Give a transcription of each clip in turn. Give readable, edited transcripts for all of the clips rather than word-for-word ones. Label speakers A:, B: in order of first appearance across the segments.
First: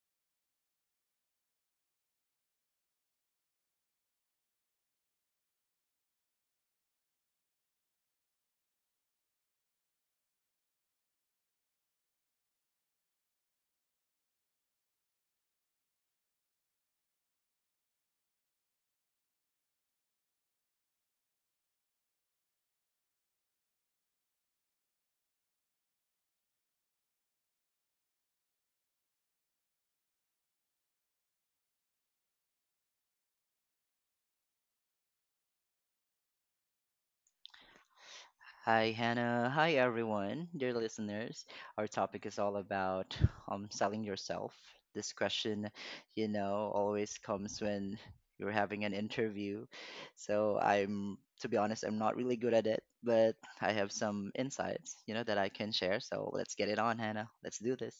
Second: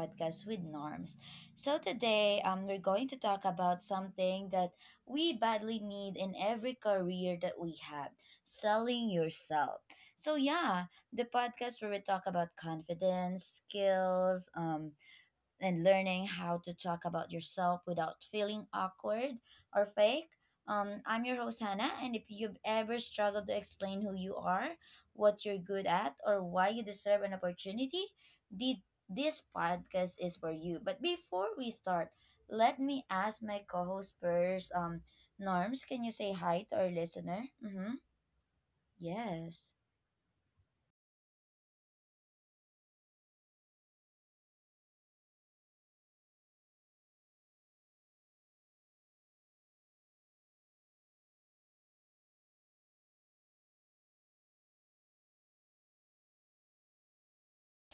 A: podcast with Norms. So today we're going to talk about something that we badly need in every career that we have: selling yourself. So yeah, the podcast where we talk about confidence, skills, and learning how to talk about yourself without feeling awkward or fake. I'm your host, Hannah, and if you've ever struggled to explain who you are, what you're good at, or why you deserve an opportunity, the, this podcast is for you. But before we start, let me ask my co host first. Norms, can you say hi to our listener? Mm-hmm.
B: Hi, Hannah. Hi,
A: Yes.
B: everyone, dear listeners. Our topic is all about selling yourself. This question, you know, always comes when you're having an interview. So I'm, to be honest, I'm not really good at it, but I have some insights, you know, that I can share. So let's get it on, Hannah. Let's do this.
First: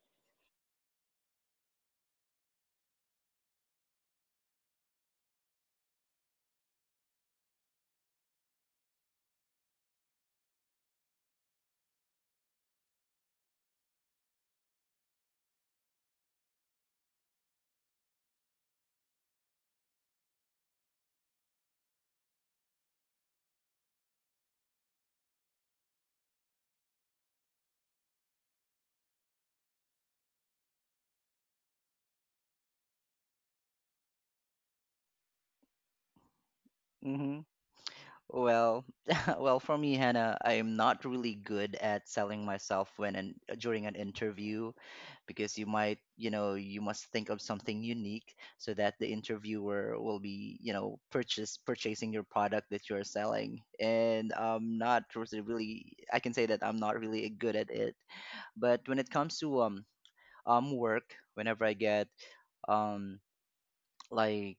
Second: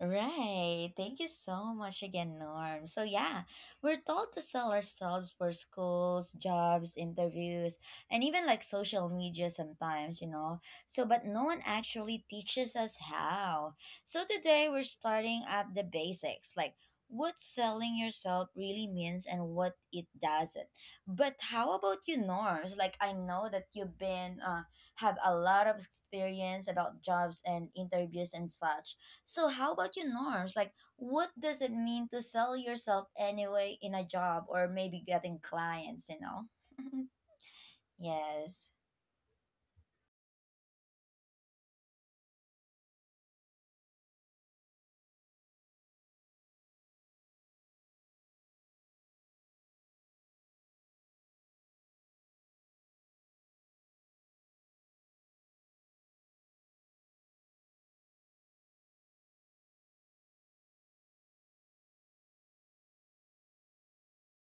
A: Right. Thank you so much again, Norm. So, yeah, we're told to sell ourselves for schools, jobs, interviews, and even like social media sometimes, you know. So, but no one actually teaches us how. So, today we're starting at the basics, like what selling yourself really means and what it doesn't. But how about you, Norms? Like, I know that you've been, have a lot of experience about jobs and interviews and such. So how about you, Norms? Like, what does it mean to sell yourself anyway in a job or maybe getting clients, you know? Yes.
B: Well, well, for me, Hannah, I am not really good at selling myself when and during an interview, because you might, you know, you must think of something unique so that the interviewer will be, you know, purchase purchasing your product that you're selling. And I'm not I can say that I'm not really good at it. But when it comes to work, whenever I get um like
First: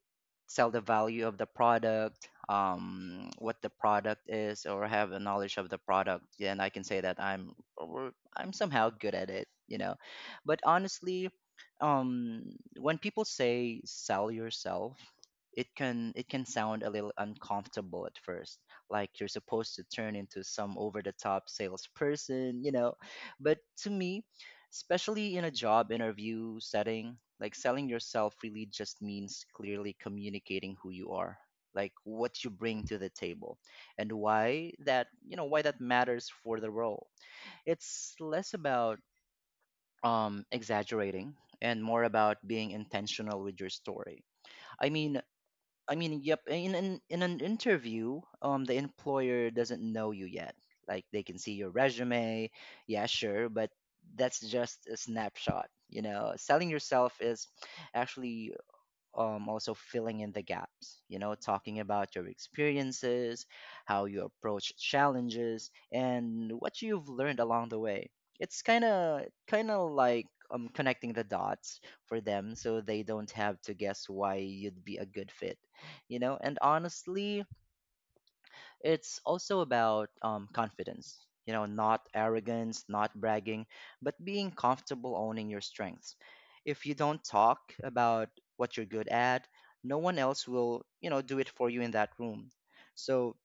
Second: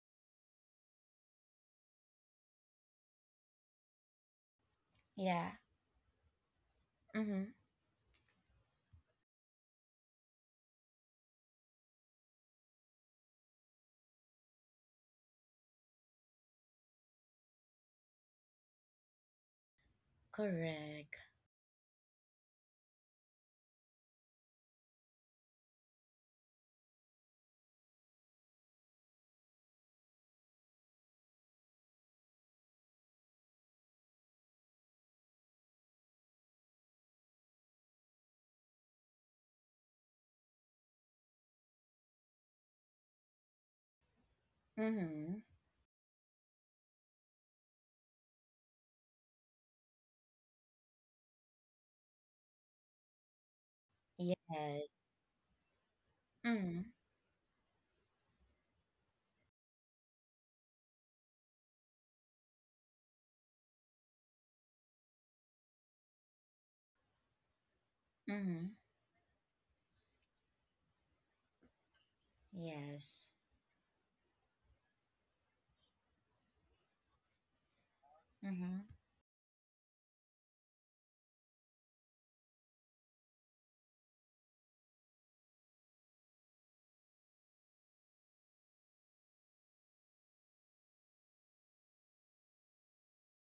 B: sell the value of the product, what the product is, or have a
A: Yeah.
B: knowledge of the product, yeah, and I can say that
A: Mm-hmm.
B: I'm somehow good at it, you know. But honestly, um when people say sell yourself, it can sound a little uncomfortable at first, like you're supposed to turn into some over the
A: Correct.
B: top salesperson, you know. But to me, especially in a job interview setting, like selling yourself really just means clearly communicating who you are, like what you bring to the table, and why that matters for the role. It's less about exaggerating and more about being intentional with your story. i mean
A: Mm-hmm.
B: I mean, yep. In an interview, the employer doesn't know you yet. Like they can see your resume, yeah, sure, but that's just
A: Yes.
B: a snapshot. You know, selling
A: Mm-hmm.
B: yourself is actually also filling in the gaps, you know, talking about your experiences, how you approach challenges, and what you've learned along the way. It's
A: Mm-hmm.
B: kind of like connecting the dots for them so they don't
A: Yes.
B: have to guess why you'd be a good fit, you know. And honestly,
A: Mm-hmm.
B: it's also about confidence, you know, not arrogance, not bragging, but being comfortable owning your strengths. If you don't talk about what you're good at, no one else will, you know, do it for you in that room. So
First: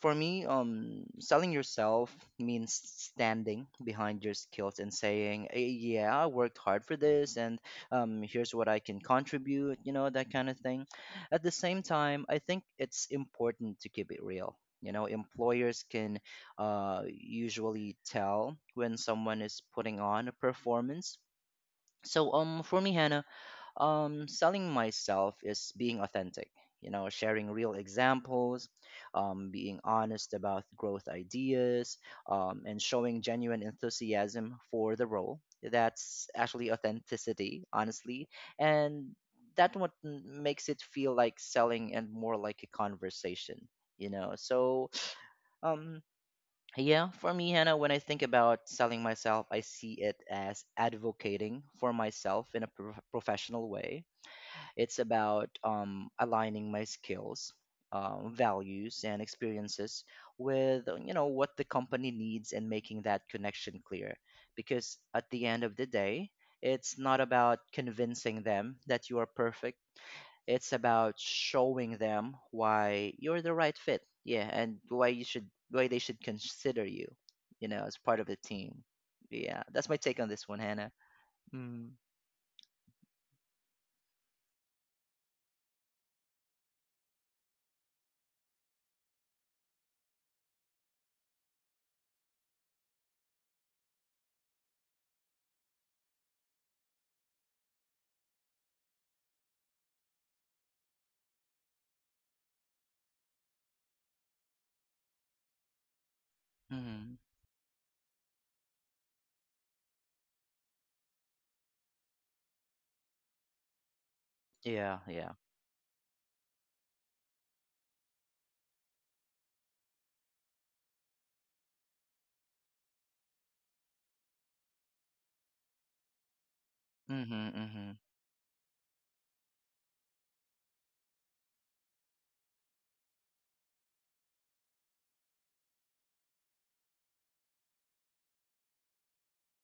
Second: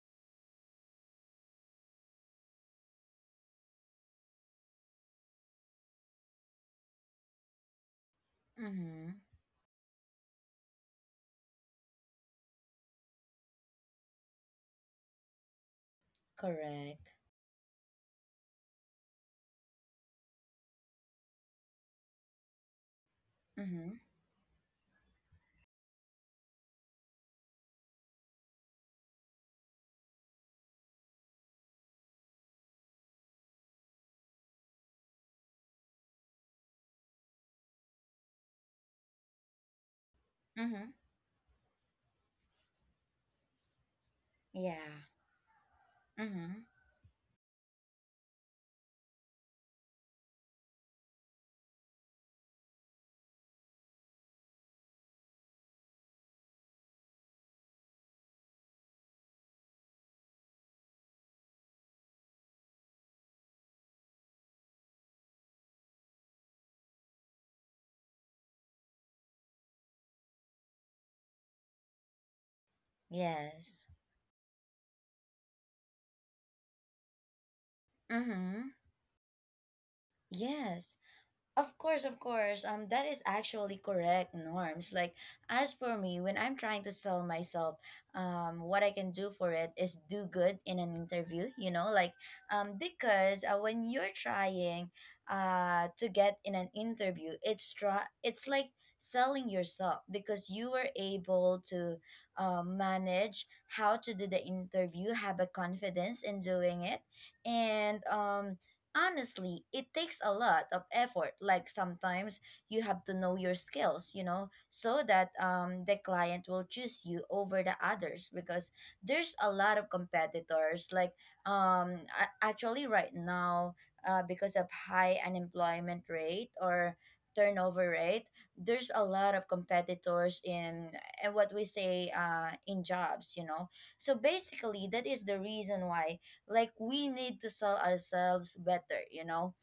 B: for me, selling yourself means standing behind your skills and saying, "Yeah, I worked hard for this, and here's what I can
A: Mm-hmm.
B: contribute." You know, that kind of thing. At the same time, I think it's important to keep it real. You know, employers can
A: Correct.
B: usually tell when someone is putting on a performance. So, for me, Hannah,
A: Mm-hmm.
B: selling myself is being authentic, you know, sharing real examples, being honest about growth ideas, and showing genuine enthusiasm for the role. That's actually authenticity, honestly. And makes it
A: Mm-hmm.
B: feel like selling and more like a conversation, you know.
A: Yeah.
B: So, um,
A: Mm-hmm.
B: yeah, for me, Hannah, when I think about selling myself, I see it as advocating for myself in a professional way. It's about aligning my skills, values, and experiences with you know, what the company needs, and making that connection clear. Because at the end of the day, it's not about convincing them that you are perfect. It's about showing them why you're the right
A: Yes.
B: fit. Yeah, and why they should consider you, you know, as part of the
A: Mm-hmm.
B: team. Yeah, that's my take on this one, Hannah.
A: Yes. Of course, of course. That is actually correct, Norms. Like, as for me, when I'm trying to sell myself, what I can do for it is do good in an interview, you know, like, because when you're to get in an interview, it's like selling yourself because you were able to, manage how to do the interview, have a confidence in doing it,
B: Mm-hmm.
A: and honestly, it takes a lot of effort. Like sometimes you have to know your skills, you know,
B: Yeah,
A: so that
B: yeah.
A: the client will choose you over the others, because there's a lot of competitors. Like actually right now, because of high unemployment rate or
B: Mm-hmm, mm-hmm.
A: turnover rate, there's a lot of competitors in and what we say in jobs, you know. So basically, that is the reason why like we need to sell ourselves better, you know,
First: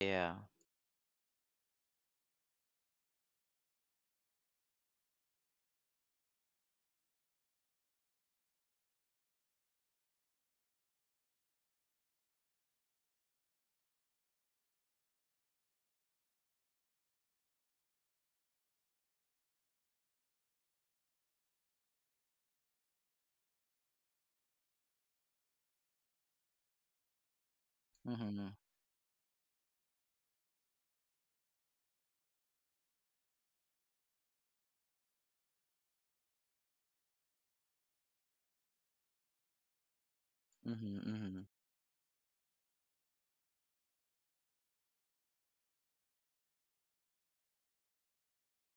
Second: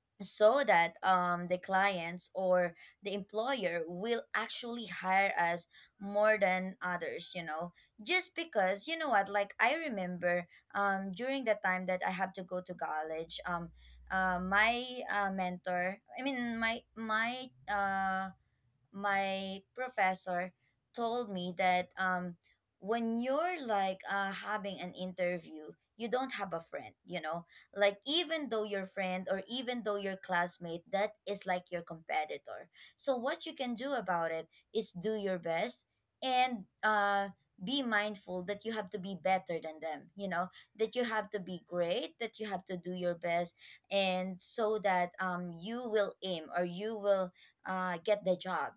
B: Yeah.
A: so that the clients or the employer will actually hire us more than others, you know. Just because, you know what, like I remember during the time that I have to go to college, my mentor I mean my my my professor told me that when you're like having an interview, you don't have a friend, you know, like even
B: Mhm.
A: though your friend or even though your classmate that is like your competitor. So what you can do about it is do your best, and be mindful that you have to be better than them, you know,
B: Mhm,
A: that you have to
B: mhm.
A: be great, that you have to do your best, and so that you will aim or you will get the job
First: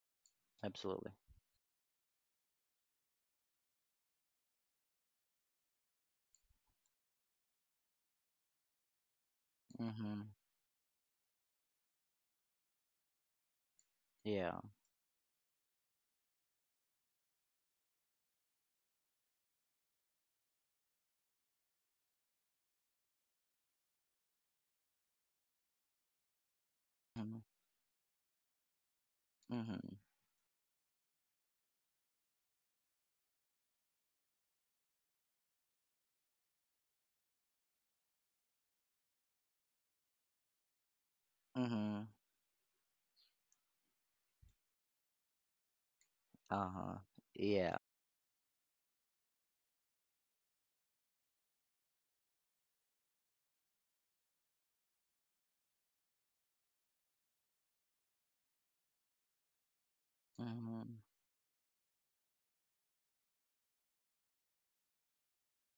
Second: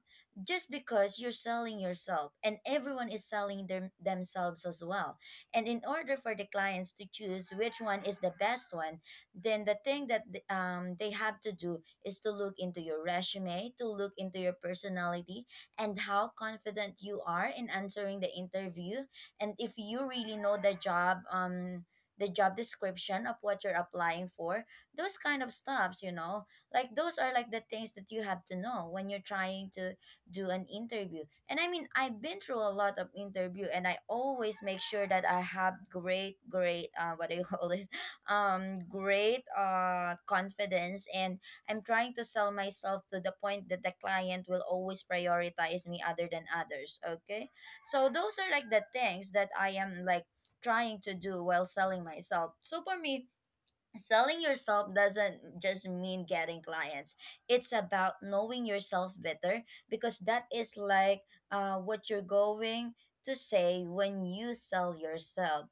A: just
B: Absolutely.
A: because you're selling yourself, and everyone is selling them themselves as well. And in order for the clients to choose which one is the best one, then the thing that
B: Mhm.
A: they have to do is to look into your resume, to look into your
B: Yeah.
A: personality and how confident you are in answering the interview, and if you really know the job, the job description of what you're applying for, those kind of stuffs, you know. Like those are
B: Mhm.
A: like the things that you have to know when you're trying to
B: Mhm.
A: do an interview. And I mean, I've been through a lot of interview, and I always make sure that I have great, great, what do you call this? Great confidence. And I'm
B: Mhm.
A: trying to sell myself to the point that the client will always prioritize me other than
B: Uh-huh.
A: others. Okay.
B: Yeah.
A: So those are like the things that I am like trying to do while selling myself. So for me, selling yourself doesn't just mean getting clients. It's about knowing yourself better, because that is
B: Mhm.
A: like what you're going to say when you sell yourself.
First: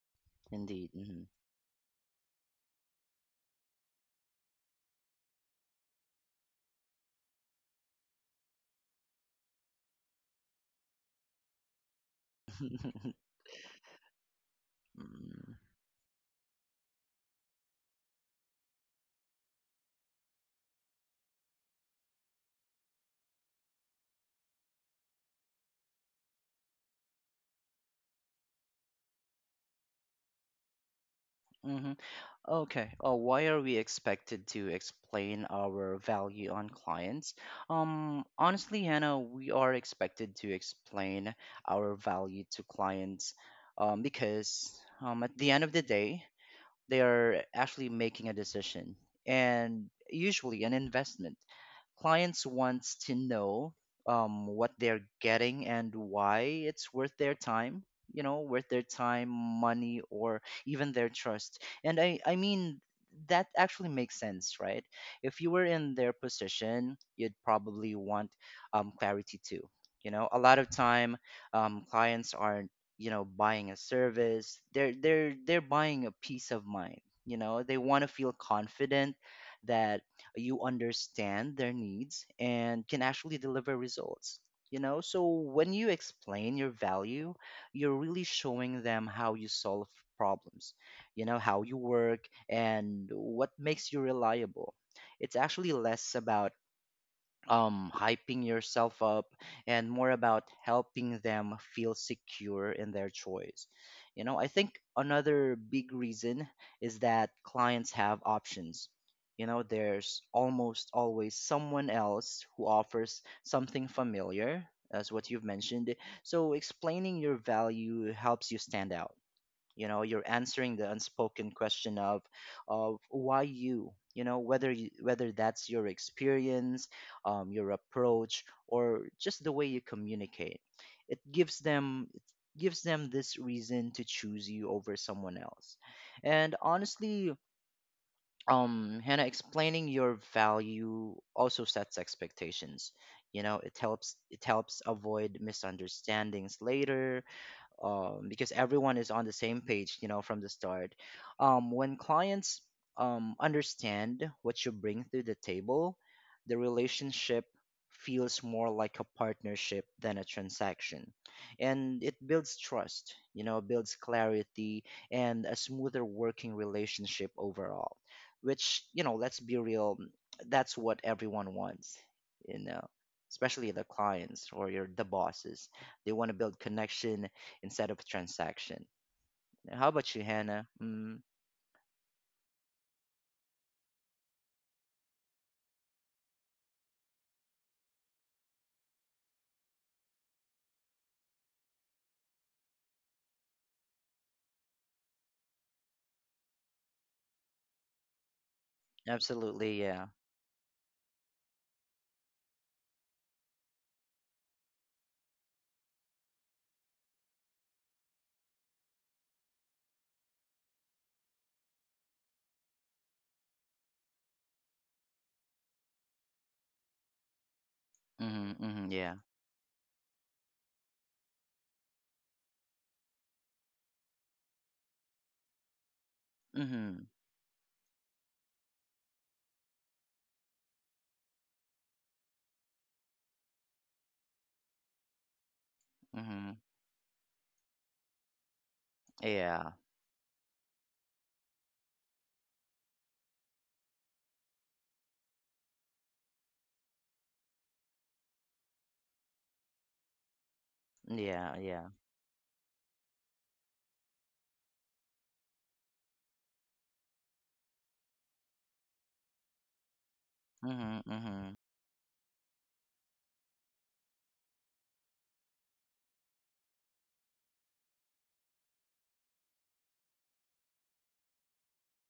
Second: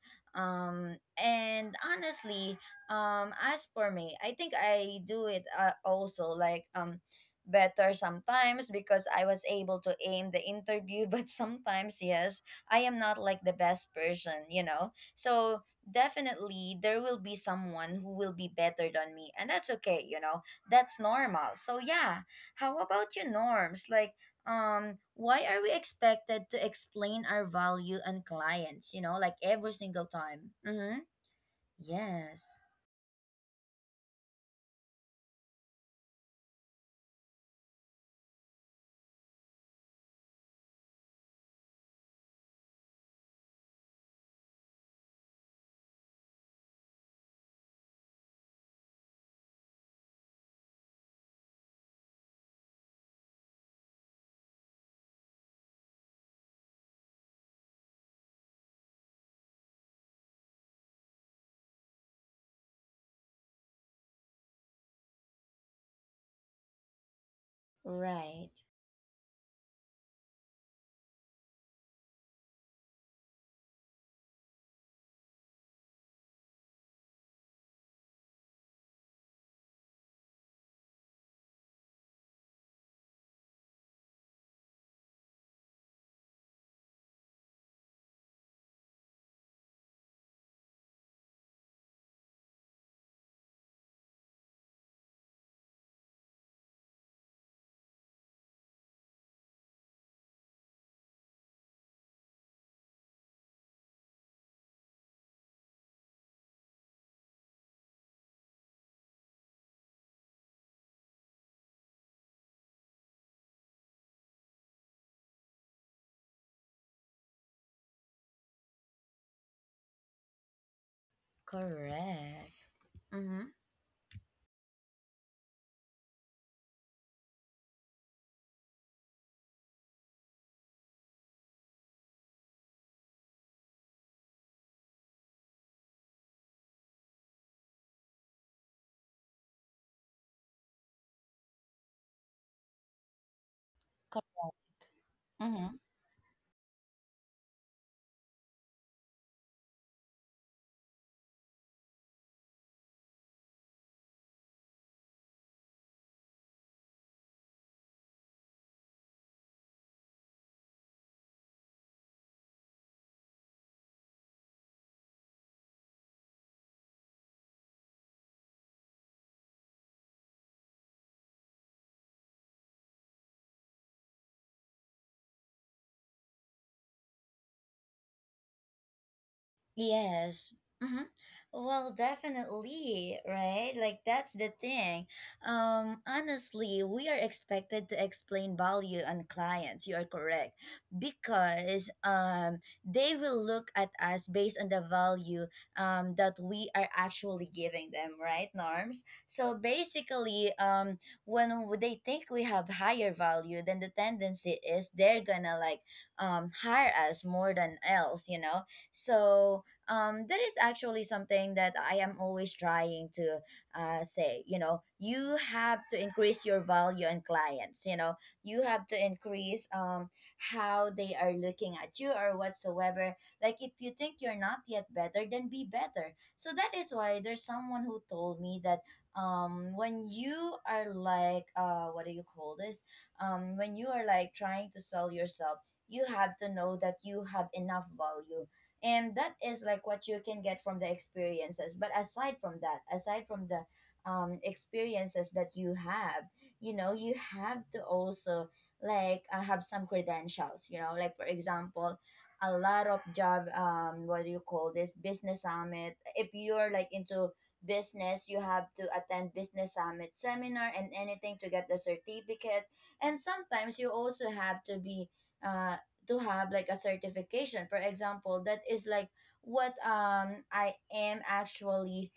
B: Indeed. Mhm.
A: And honestly, as for me, I think I do it also like better sometimes, because I was able to aim the interview, but sometimes, yes, I am not like the best person, you know?
B: Mm, mhm.
A: So definitely there will be someone who will be better than me, and that's okay, you know, that's normal. So yeah, how about you, Norms? Like, why are we expected to explain our value and clients, you know, like every single time? Mm-hmm. Yes.
B: Okay. Oh, why are we expected to explain our value on clients? Honestly, Hannah, we are expected to explain our value to clients, because at the end of the day, they are actually making a decision and usually an investment. Clients wants to know what they're getting and why it's worth their time, you know, worth their time, money, or even their trust. And I mean, that actually makes sense, right? If you were in their position, you'd probably want
A: Right.
B: clarity too. You know, a lot of time clients are, you know, buying a service. They're buying a peace of mind, you know. They want to feel confident that you understand their needs and can actually deliver results, you know. So when you explain your value, you're really showing them how you solve problems, you know, how you work, and what makes you reliable. It's actually less about hyping yourself up and more about helping them feel secure in their choice, you know. I think another big reason is that clients have options, you know. There's almost always someone else who offers something familiar, as what you've mentioned. So explaining your value helps you stand out, you know. You're answering the unspoken question of
A: Correct.
B: of why
A: Mm-hmm.
B: you, you know, whether that's your experience, your approach, or just the way you communicate. It gives them this reason to choose you over someone else. And honestly, Hannah, explaining your value also sets expectations, you know. It helps avoid
A: Mm-hmm.
B: misunderstandings later, because everyone is on the same page, you know, from the start. When clients understand what you bring to the table, the relationship feels more like a partnership than a transaction. And it builds trust, you know, builds clarity and a smoother working relationship overall, which, you know, let's be real, that's what everyone wants, you know, especially the clients or your the bosses. They want to build connection instead of transaction. How about you,
A: Yes.
B: Hannah?
A: Hmm.
B: Mm,
A: Well, definitely, right? Like that's the thing. Honestly, we are expected to explain value on clients. You are correct because they will look at us based on the value that we are actually giving them, right, Norms? So
B: absolutely, yeah.
A: basically, when they think we have higher value, then the tendency is they're gonna like hire us more than else, you know. So that is actually something that I am always trying to say. You know, you have to increase your value and clients. You know, you
B: Mm-hmm,
A: have to
B: mm-hmm, yeah.
A: increase how they are looking at you or whatsoever. Like if you think you're not yet better, then be better. So that is
B: Mm-hmm,
A: why there's someone who told me that when you are like what do you call this, when you are like trying to sell yourself, you have to
B: mm-hmm,
A: know that you have enough value, and that is
B: yeah,
A: like what you can get from the experiences. But aside from that, aside from the experiences that you have, you know, you have to also like have some credentials, you know, like for
B: yeah, yeah.
A: example a lot of job what do you call this, business summit. If you're like into business, you have to attend business summit seminar and
B: Mm-hmm,
A: anything to
B: mm-hmm.
A: get the certificate. And sometimes you also have to be uh to have like a certification, for example. That is like what I am actually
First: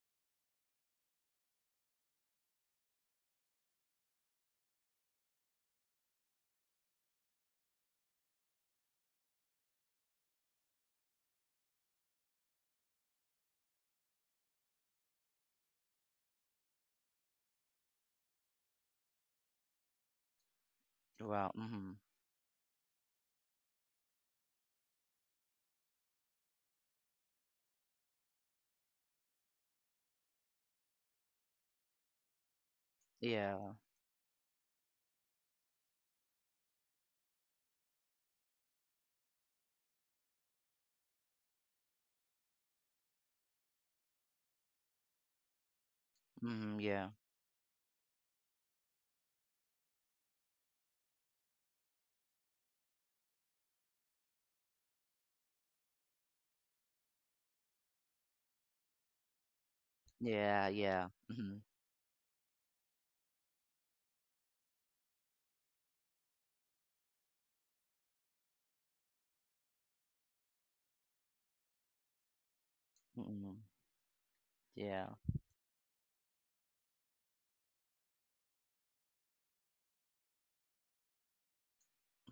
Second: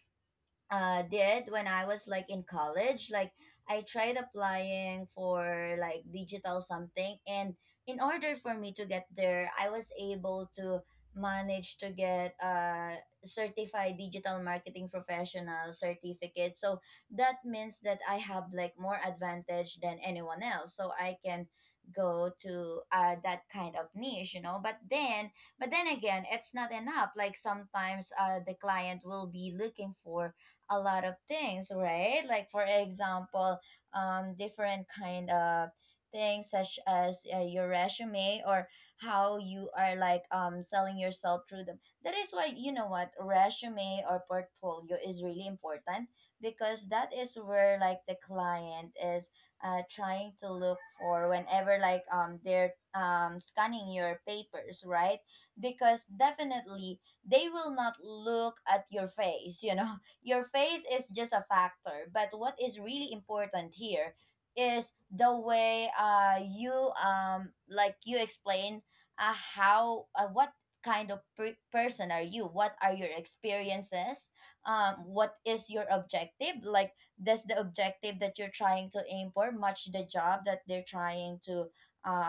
A: did when I was like in college. Like I tried applying for like digital something, and in order for me to get there, I was able to manage to get a certified digital marketing professional certificate. So that means that I have like more advantage than anyone else, so I
B: Wow,
A: can
B: mm-hmm,
A: go to that kind of niche, you know. But then, but then again, it's not enough. Like sometimes the client will be looking for a lot of things, right? Like for example,
B: yeah,
A: different kind of things such as your resume or how you are like selling yourself through them. That is why, you know what, resume or portfolio is really important,
B: mm-hmm,
A: because
B: yeah,
A: that is where like the client is trying to look for whenever like they're scanning your papers, right? Because definitely they will not look at your face, you know. Your
B: yeah,
A: face
B: yeah.
A: is just a
B: Mm-hmm,
A: factor, but what is really important here is the way you like you explain how what kind of person are you? What are your
B: mm-hmm,
A: experiences?
B: yeah,
A: What is your objective? Like does the objective that you're trying to aim for match the job that they're trying to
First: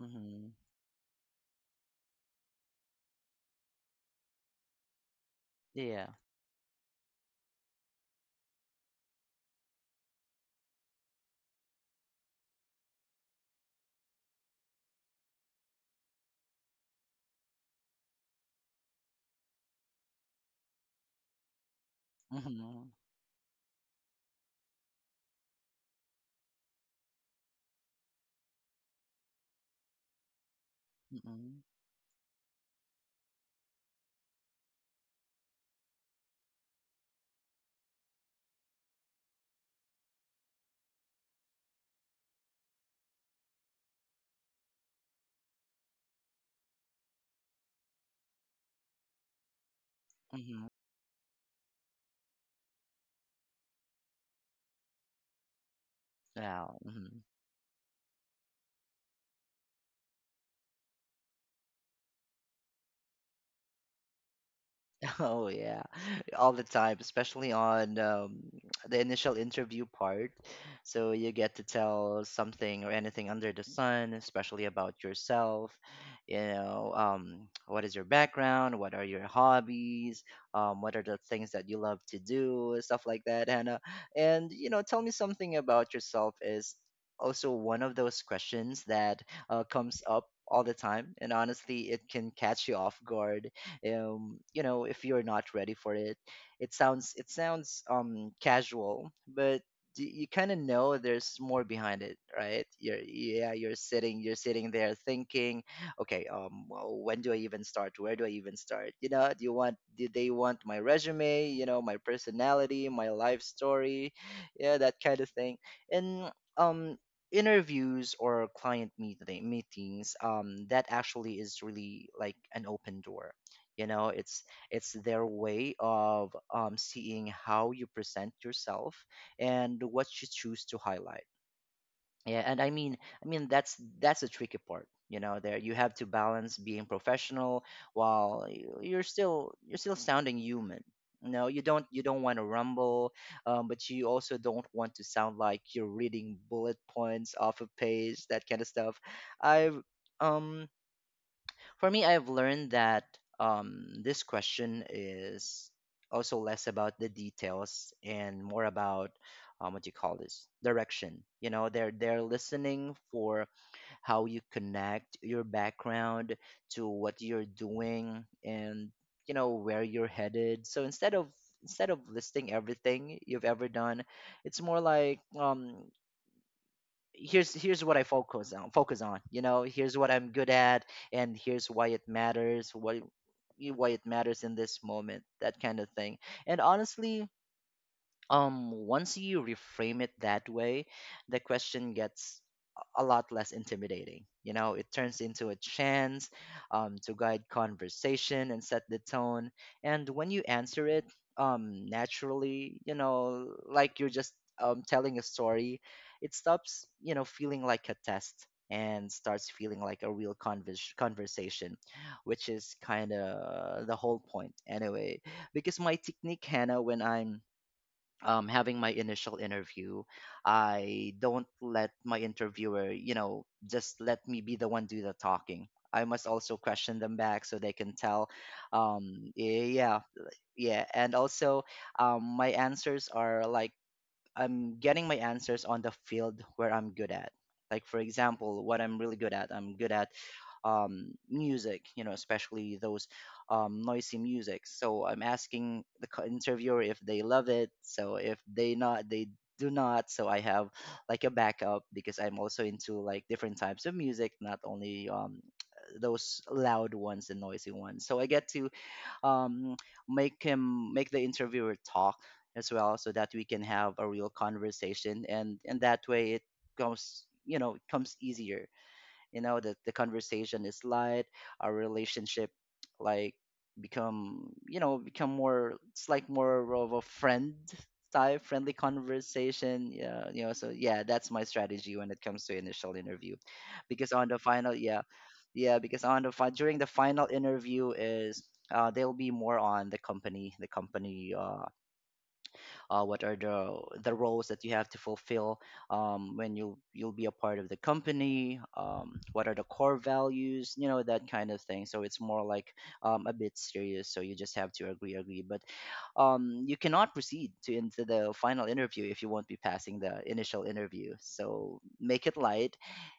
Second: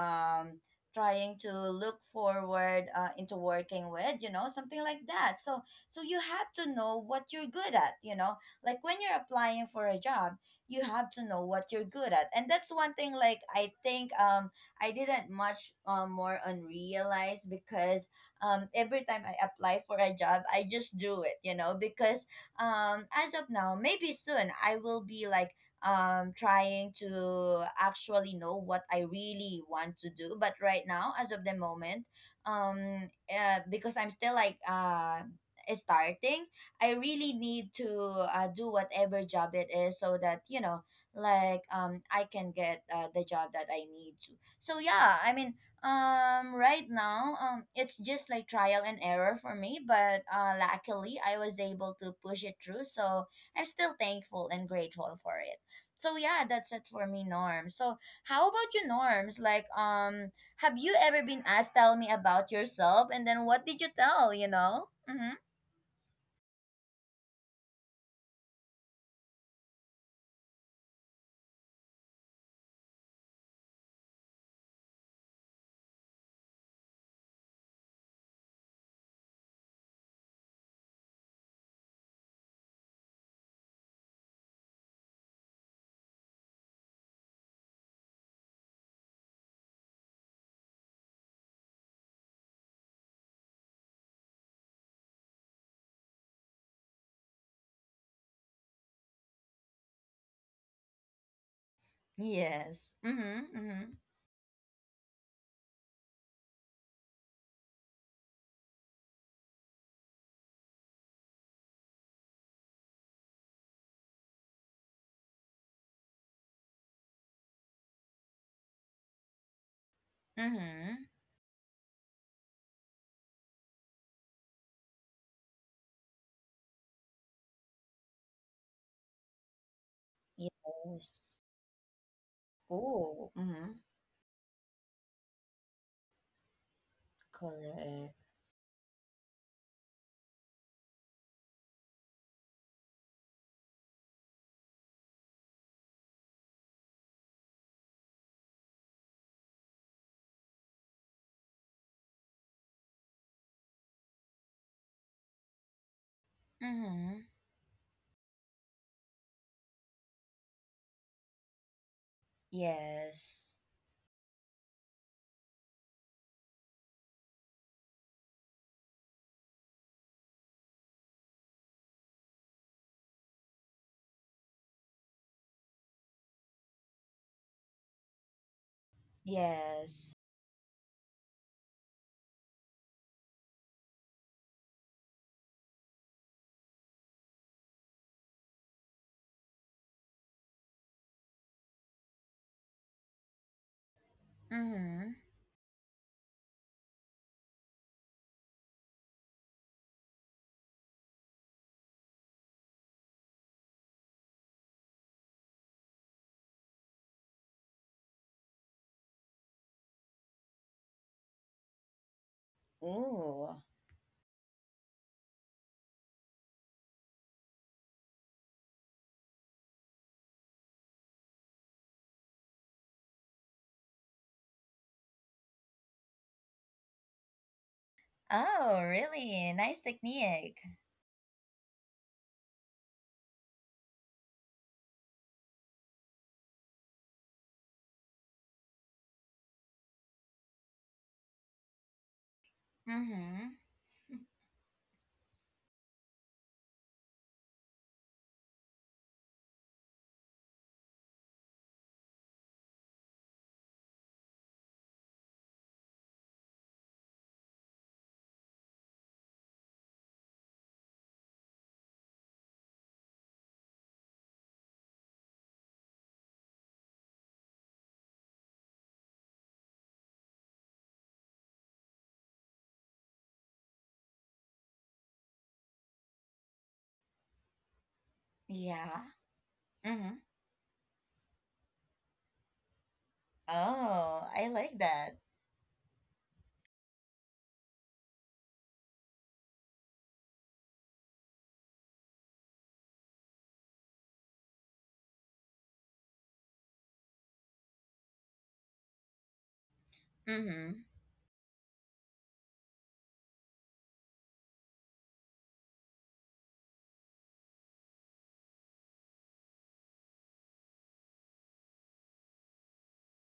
B: mm-hmm,
A: trying to look forward into working with, you know, something like that. So so
B: yeah,
A: you have to know what you're good at, you know? Like when you're applying for a job, you have to know what you're good at. And that's one thing like I think I didn't much more on realize, because every time I apply for a job, I just do it, you know, because
B: mm-hmm,
A: as of now, maybe soon I will be like trying to actually know what I really want to do. But right now, as of the
B: mm-hmm,
A: moment, because I'm still like starting, I really need to do whatever job it is, so that you know, like I can get the job that I need to. So yeah, I mean, right now, it's just like trial and error for me, but
B: mm-hmm.
A: luckily I was able to push it through. So I'm still thankful and grateful for it. So yeah, that's
B: Wow,
A: it for
B: mm-hmm.
A: me, Norm. So how about you, Norms? Like, have you ever been asked tell me about yourself, and then what did you tell? You know? Mm-hmm.
B: Oh yeah, all the time, especially on the initial interview part. So you get to tell something or anything under the sun, especially about yourself. You know, what is your background? What are your hobbies? What are the things that you love to do? Stuff like that, Hannah. And you know, tell me something about yourself is also one of those questions that comes up all the time, and honestly, it can catch you off guard, you know, if you're not ready for it. It sounds casual, but you kind of know there's more behind it, right?
A: Yes.
B: you're
A: Mm-hmm.
B: Yeah,
A: Mm-hmm.
B: you're sitting there thinking, okay, well, when do I even start where do I even start? You know, do they want my resume, you know, my personality, my life story? Yeah, that kind of thing. And um interviews or client meetings, that
A: Mm-hmm.
B: actually is really like an open door, you know. It's their way of seeing how you present yourself and what you choose to highlight.
A: Yes.
B: Yeah, and I
A: Oh.
B: mean,
A: Mm-hmm.
B: that's the tricky part, you know. There You have to balance being professional
A: Correct.
B: while you're still sounding human. No, you don't want to rumble, but you also don't want to sound like you're reading bullet points off a page, that kind of stuff. I've um for me, I've learned that this question is also less about the
A: Mm-hmm.
B: details and more about what do you call this, direction. You know, they're listening for
A: Yes.
B: how you connect your background to what you're doing, and you know, where you're headed. So instead of listing everything you've ever done, it's more like, here's what I focus on, you know, here's what
A: Yes.
B: I'm good at, and here's why it matters in this moment, that kind of thing. And honestly, once you reframe it that way, the question gets a lot less intimidating, you know. It
A: Mm-hmm.
B: turns into a chance, to guide conversation and set the tone. And when you answer it naturally, you know, like you're just telling a story, it stops, you know, feeling like a test and starts feeling like a real conversation, which is kind
A: Ooh.
B: of the whole point anyway. Because my technique, Hannah, when I'm having my initial interview, I don't let my interviewer, you know, just let me be the one do the talking. I must also question them back so they can tell.
A: Oh, really? Nice
B: Yeah,
A: technique.
B: yeah, and also, my answers are like, I'm getting my answers on the field where I'm good at. Like for example, what I'm really good at, I'm good at music, you know, especially those
A: Mm-hmm.
B: noisy music. So I'm asking the interviewer if they love it. So if they not, they do not. So I have like a backup because I'm also into like different types of music, not only those loud ones and noisy ones. So I get to um, make the interviewer talk as well, so that we can have a real conversation, and that way it comes easier. You know that the conversation is light, our relationship like become you know become more, it's like more of a friend type friendly
A: Yeah.
B: conversation,
A: Mm-hmm.
B: yeah, so yeah, that's my strategy when it comes to initial interview, because
A: Oh,
B: on the
A: I like
B: final, yeah,
A: that.
B: yeah, because on the fi- during the final interview is, they'll be more on the company, what are the roles that you have to fulfill when you'll be a part of the company, what are the core
A: Mm-hmm.
B: values, that kind of thing. So it's more like a bit serious, so you just have to agree, but you cannot proceed to into the final interview if you won't be passing the initial interview. So make it light,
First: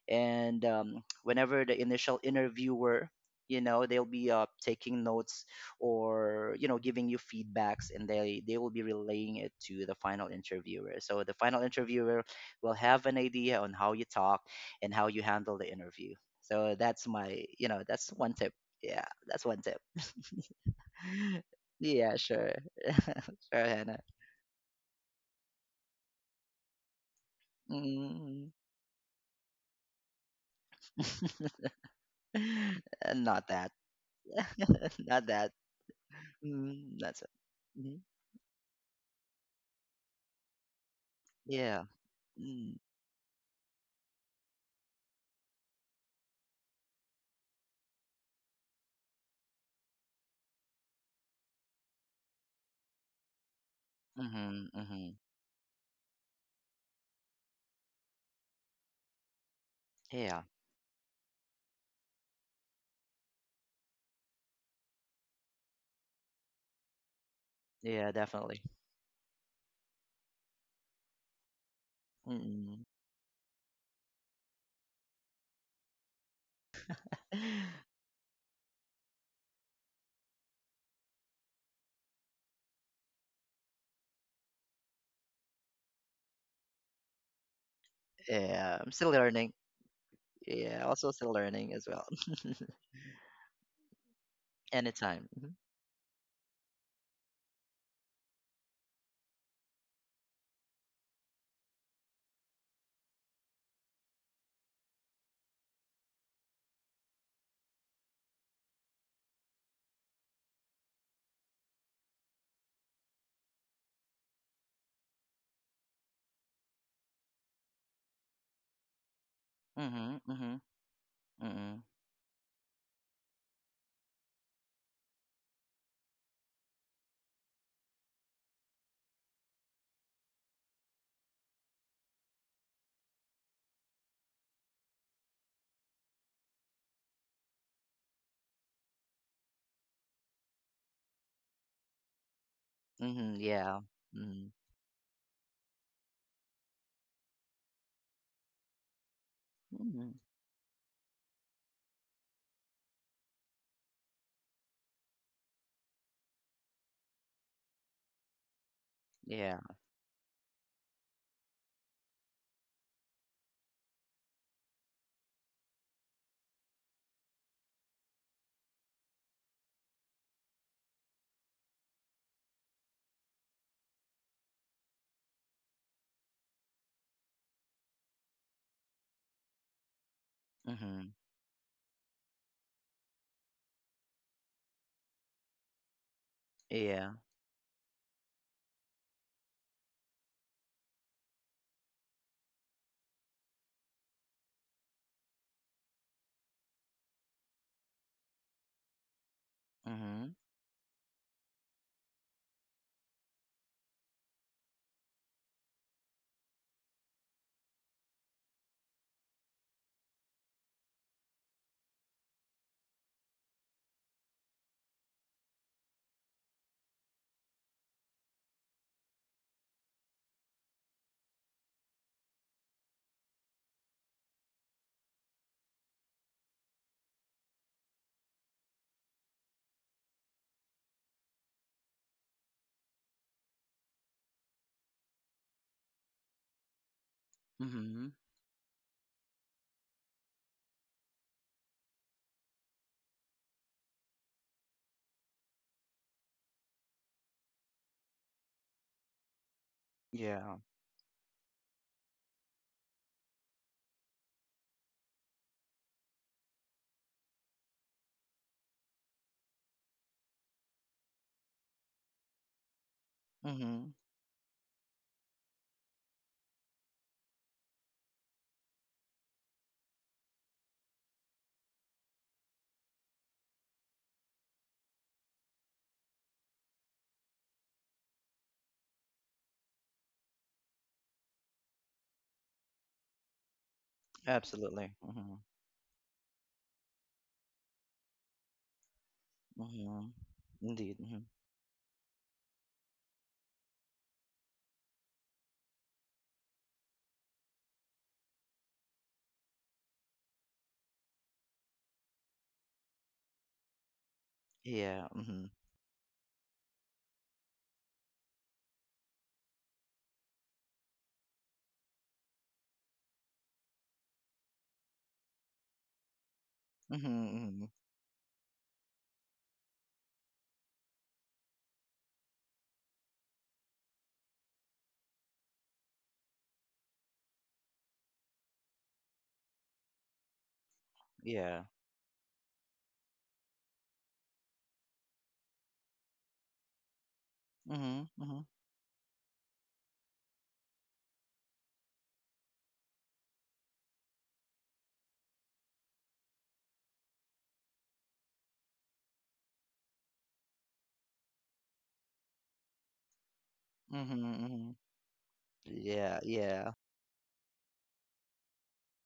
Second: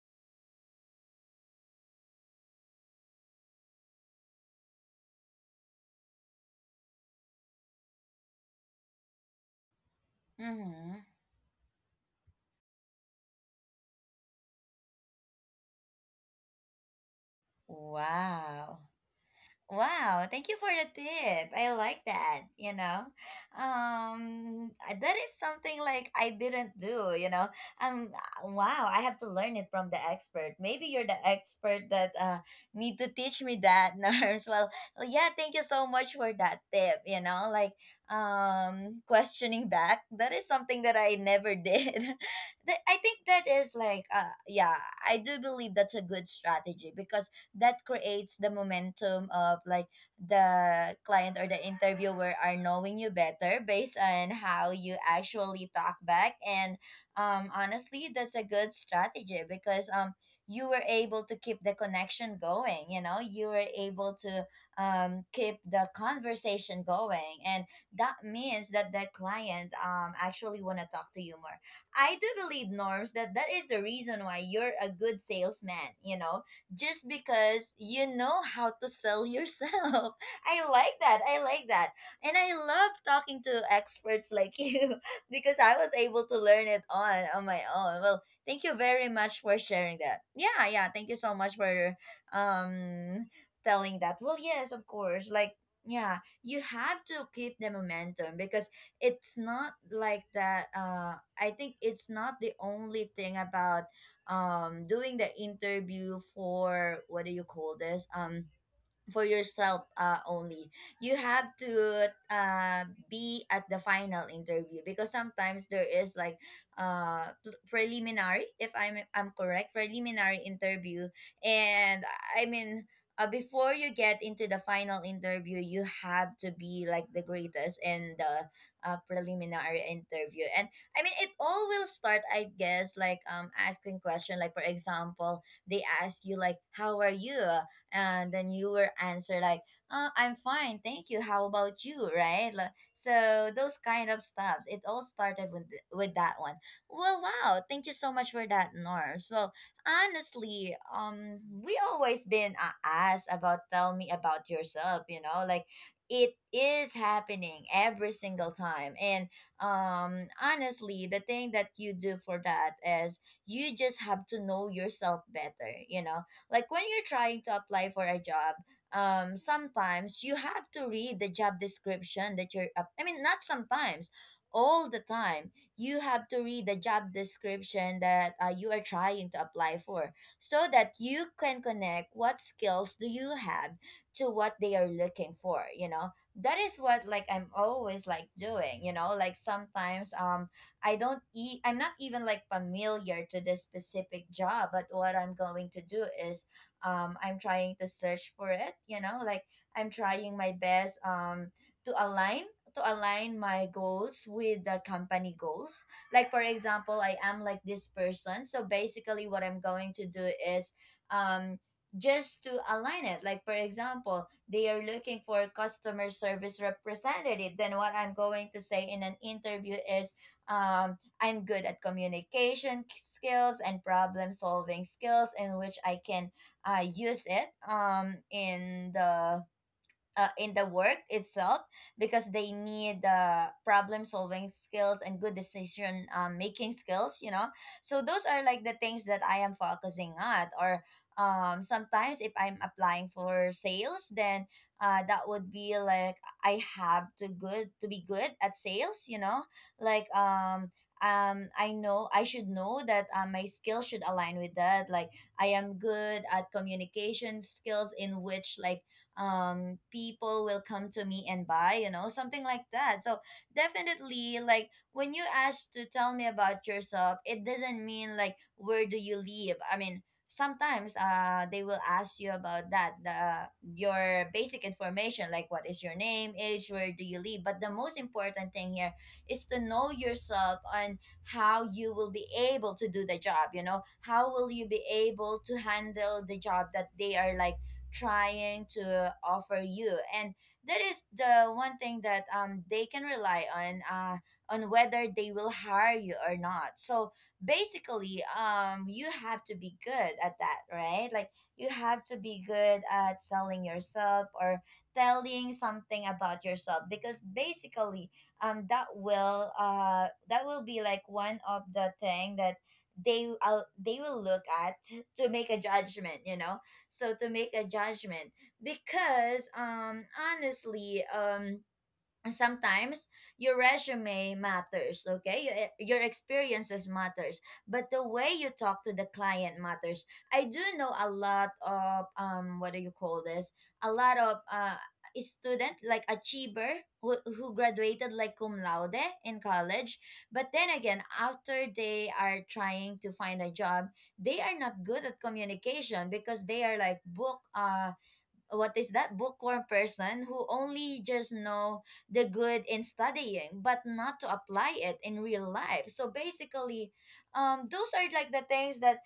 B: and whenever the initial interviewer, they'll be taking notes, or giving you feedbacks, and they will be relaying it to the final interviewer.
A: Mm-hmm.
B: So the final interviewer will have an idea on how you talk and how you handle the interview. So that's my you know that's one tip.
A: Wow.
B: Yeah, that's one tip.
A: Wow, thank you for the tip. I like
B: Yeah, sure.
A: that, you know.
B: Sure, Hannah.
A: That is something like I didn't do, you know. Um
B: Mm.
A: uh, wow, I have to learn it from the expert. Maybe you're the expert that need to teach
B: Not
A: me
B: that.
A: that, nurse. Well, well,
B: Not
A: yeah,
B: that.
A: thank you so much for that
B: Mm,
A: tip,
B: that's
A: you
B: it.
A: know. Like
B: Mhm.
A: Questioning back. That is something that I never
B: Yeah.
A: did.
B: Mm,
A: I think that is like yeah, I do believe that's a good strategy because that creates the momentum of like the client or the interviewer are knowing you better based on
B: mm-hmm,
A: how you
B: mm-hmm.
A: actually talk back. And honestly that's a good strategy because
B: Yeah.
A: you were able to keep the connection going. You were able to keep the conversation going. And
B: Yeah,
A: that
B: definitely.
A: means that the client actually want to talk to you more. I do believe,
B: Mm-hmm.
A: Norms, that is the reason why you're a good salesman, you know, just because you know how to sell yourself. I like that. I like that. And I love talking to experts like you because I was able to learn it on my own. Well, thank you
B: Yeah, I'm
A: very
B: still
A: much
B: learning.
A: for sharing that. Yeah,
B: Yeah,
A: yeah,
B: also
A: thank you
B: still
A: so much
B: learning as
A: for
B: well.
A: um telling that. Well, yes, of
B: Anytime.
A: course. Like yeah, you have to keep the momentum because it's not like that I think it's not the only thing about doing the interview for what do you call this, for yourself only. You have to be at the final interview because sometimes there is like preliminary, if I'm correct,
B: Mm-hmm.
A: preliminary
B: Mm-hmm.
A: interview.
B: Mm-hmm.
A: And I mean, before you get into the final interview you have to be like the greatest in the preliminary interview. And I mean, it all will start, I guess, like asking question, like for example they ask you like how are you, and then you will answer like I'm fine, thank you, how about you, right? Like,
B: Mm-hmm.
A: so those
B: Yeah.
A: kind of
B: Mm-hmm.
A: stuffs, it all started with with that one. Well, wow, thank you so much for that, Norms. Well,
B: Mm-hmm.
A: honestly, we always been asked about tell me about yourself, you know, like it is happening every single time. And
B: Yeah.
A: honestly the thing that you do for that is you just have to know yourself better, you know, like when you're trying to apply for a job, sometimes you have to read the job description that I mean not sometimes, all the time you have to read the job description that you are trying to apply for, so that
B: Mm-hmm.
A: you can connect what skills do you have to what they are looking for, you know. That is what
B: Yeah.
A: like I'm always like doing, you know, like sometimes I don't eat, I'm not even like familiar to this specific job, but what I'm going to do is I'm trying to search for it, you know, like I'm
B: Mm-hmm.
A: trying my best to align, to align my goals with the company goals. Like for example, I am like this person, so basically what I'm going to do is um just to align it. Like for example, they are looking for a customer service representative, then what I'm going to say in an interview is I'm good at communication skills and problem solving skills, in which I can use it in the work itself, because they need the problem solving skills and good decision making skills, you know. So
B: Mm-hmm.
A: those are like the things that I am focusing on. Or sometimes if I'm applying for sales, then that would be like I have to good to be good at sales, you know. Like
B: Yeah.
A: I know, I should know that my skill should align with that. Like I am good at communication skills in which like people will come to me and buy, you know, something like that. So
B: Mm-hmm.
A: definitely, like when you ask to tell me about yourself, it doesn't mean like where do you live. I mean, sometimes they will ask you about that, the your basic information, like what is your name, age, where do you live, but the most important thing here is to know yourself and how you will be able to do the job, you know, how will you be
B: Absolutely. Mm-hmm.
A: able to handle the job that they are like trying to offer you.
B: Mm-hmm.
A: And that
B: Indeed.
A: is
B: Mm-hmm.
A: the one thing that they can rely on whether they will hire you or not. So basically, you have to be good at that, right? Like you have to be good at selling yourself or
B: Yeah. Mm-hmm.
A: telling something about yourself, because basically that will be like one of the thing that they will look at to make a judgment, you know.
B: Mm-hmm.
A: So to make a
B: Mm-hmm.
A: judgment, because honestly, and sometimes your resume matters, okay, your, e, your experiences matters, but the way you talk to the client matters. I do know a lot
B: Yeah.
A: of what do you call this, a lot of student like achiever who
B: Mm-hmm.
A: graduated like
B: Mm-hmm.
A: cum laude in college, but then again after they are trying to find a job, they are not good at communication because they are like book what is that, bookworm person, who only just know the good in studying but not
B: Mm-hmm.
A: to
B: Mm-hmm.
A: apply it in real life. So
B: Yeah. Yeah.
A: basically those are like the things that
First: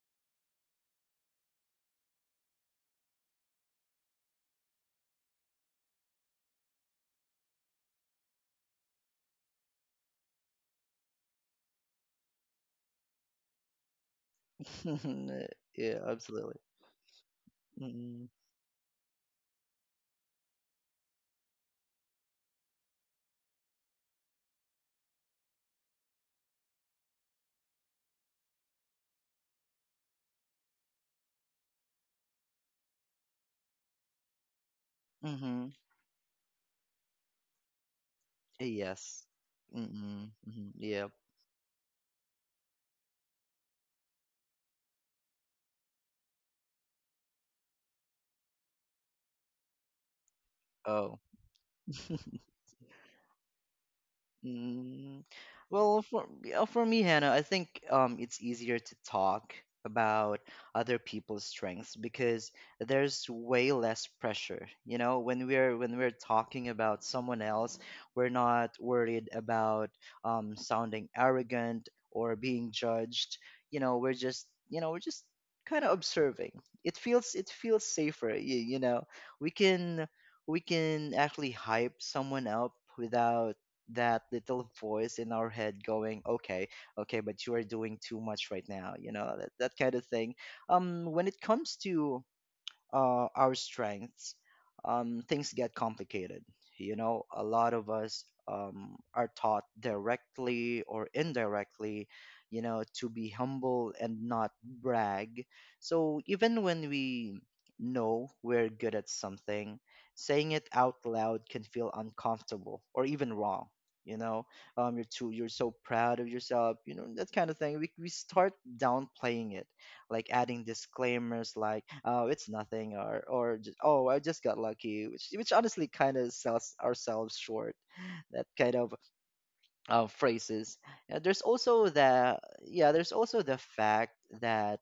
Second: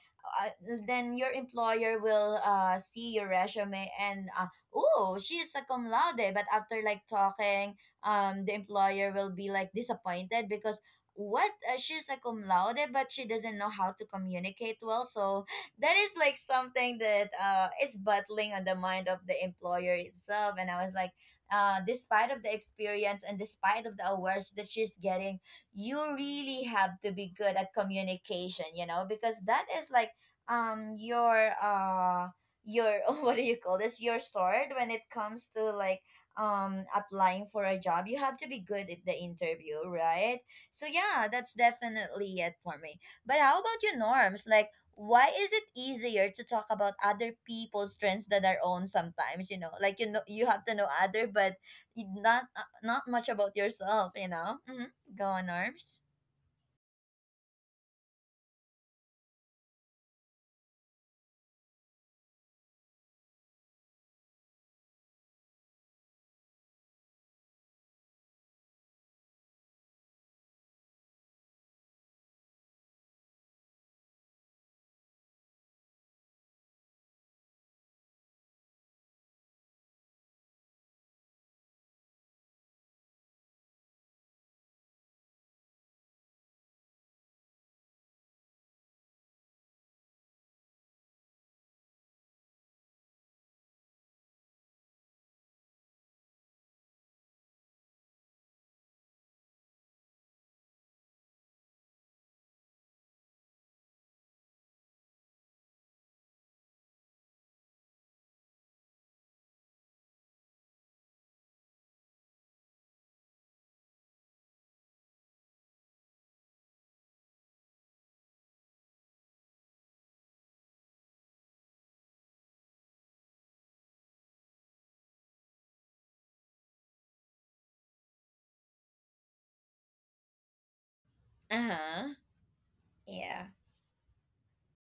A: uh, then your employer will see your resume and oh she is a cum laude, but after like talking, the employer will be like disappointed because what, she's a cum laude but she doesn't know how to communicate well. So that
B: Yeah.
A: is like
B: Absolutely.
A: something that is
B: Mm-hmm.
A: battling on the mind of the employer itself. And I was like despite of the experience and despite of the awards that she's getting, you really have to be good at communication, you know, because that is like um your uh your what do you call this, your sword when it comes to
B: Mm-hmm.
A: like applying for a job. You have to be good at the
B: Yes.
A: interview,
B: Mm-mm.
A: right?
B: Hmm.
A: So
B: Yep.
A: yeah, that's definitely it for me. But how about you, Norms? Like why is it easier to talk about other people's trends than our own sometimes, you know, like you know you have to know
B: Oh.
A: other but not not much about yourself, you know. Mm-hmm.
B: Mm,
A: Go on, arms.
B: well, for me, Hannah, I think it's easier to talk about other people's strengths because there's way less pressure. You know, when we're talking about someone else, we're not worried about sounding arrogant or being judged. You know, we're just kind of observing. It feels safer. You know, we can we can actually hype someone up without that little voice in our head going, okay, okay, but you are doing too much right now, that kind of thing. When it comes to our strengths, things get complicated. You know, a lot of us are taught directly or indirectly, to be humble and not brag. So even when we know we're good at something, saying it out loud can feel uncomfortable or even wrong. You know, you're so proud of yourself, you know, that kind of thing. We start downplaying it, like adding disclaimers like, oh, it's nothing, or just, oh, I just got lucky, which honestly kind of sells ourselves short. That kind of phrases. There's also
A: Uh-huh.
B: the Yeah, there's also
A: Yeah.
B: the fact that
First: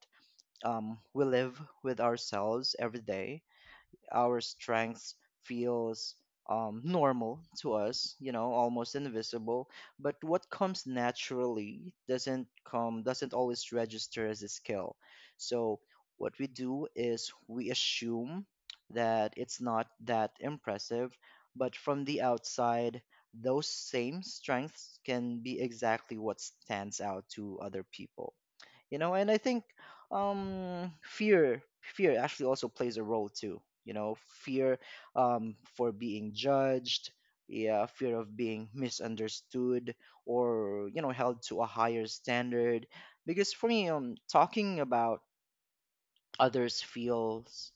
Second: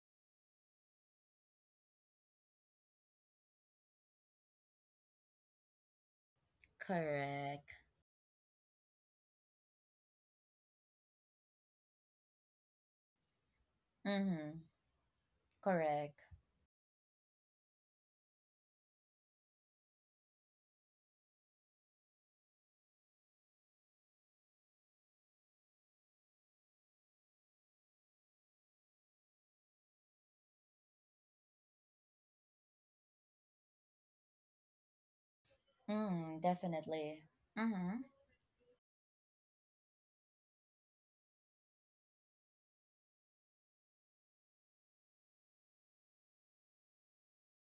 B: we live with ourselves every day. Our strengths feels normal
A: Correct.
B: to us, you know, almost invisible. But what comes naturally, doesn't always register as a
A: Mm-hmm.
B: skill. So
A: Correct.
B: what we do is we assume that it's not that impressive, but from the outside, those same strengths can be exactly what stands out to other people. You know, and I think fear actually also plays a role too. You know, fear, for being
A: Mm,
B: judged.
A: definitely.
B: Yeah,
A: Mm-hmm.
B: fear of being misunderstood, or held to a higher standard. Because for me, talking about others feels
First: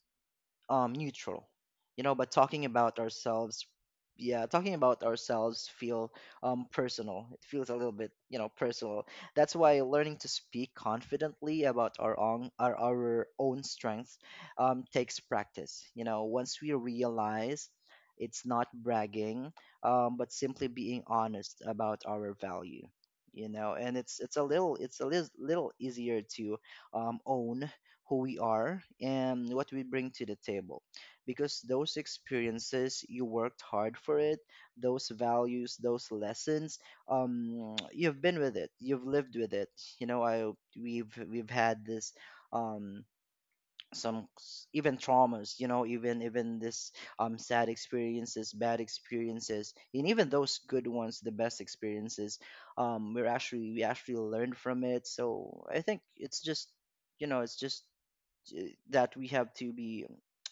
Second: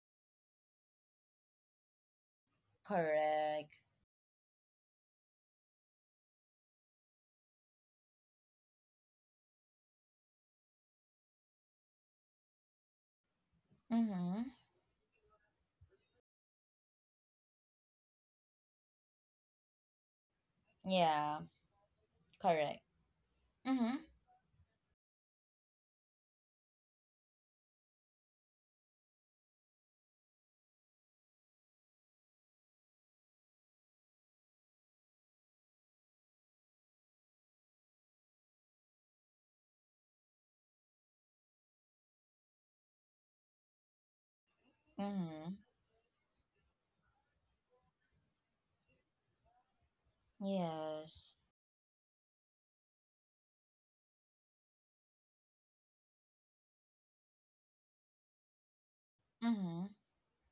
B: neutral. You know, but talking about ourselves,
A: Correct.
B: yeah, talking about ourselves feel personal. It feels a little bit, personal. That's why learning to speak confidently about our own strengths
A: Mm-hmm.
B: takes practice. You know, once we realize it's not bragging, but simply being
A: Yeah.
B: honest about our
A: Correct.
B: value, you know,
A: Mm-hmm.
B: and it's a little easier to own who we are, and what we bring to the table. Because those experiences, you worked hard for it, those values, those lessons, you've been with it, you've lived with it. You know, I we've had this um even
A: Mm-hmm.
B: traumas. You know, even this sad experiences, bad experiences, and even those good ones, the
A: Yes.
B: best experiences, we actually learned from it. So I think it's just that we have to
A: Mm-hmm.
B: be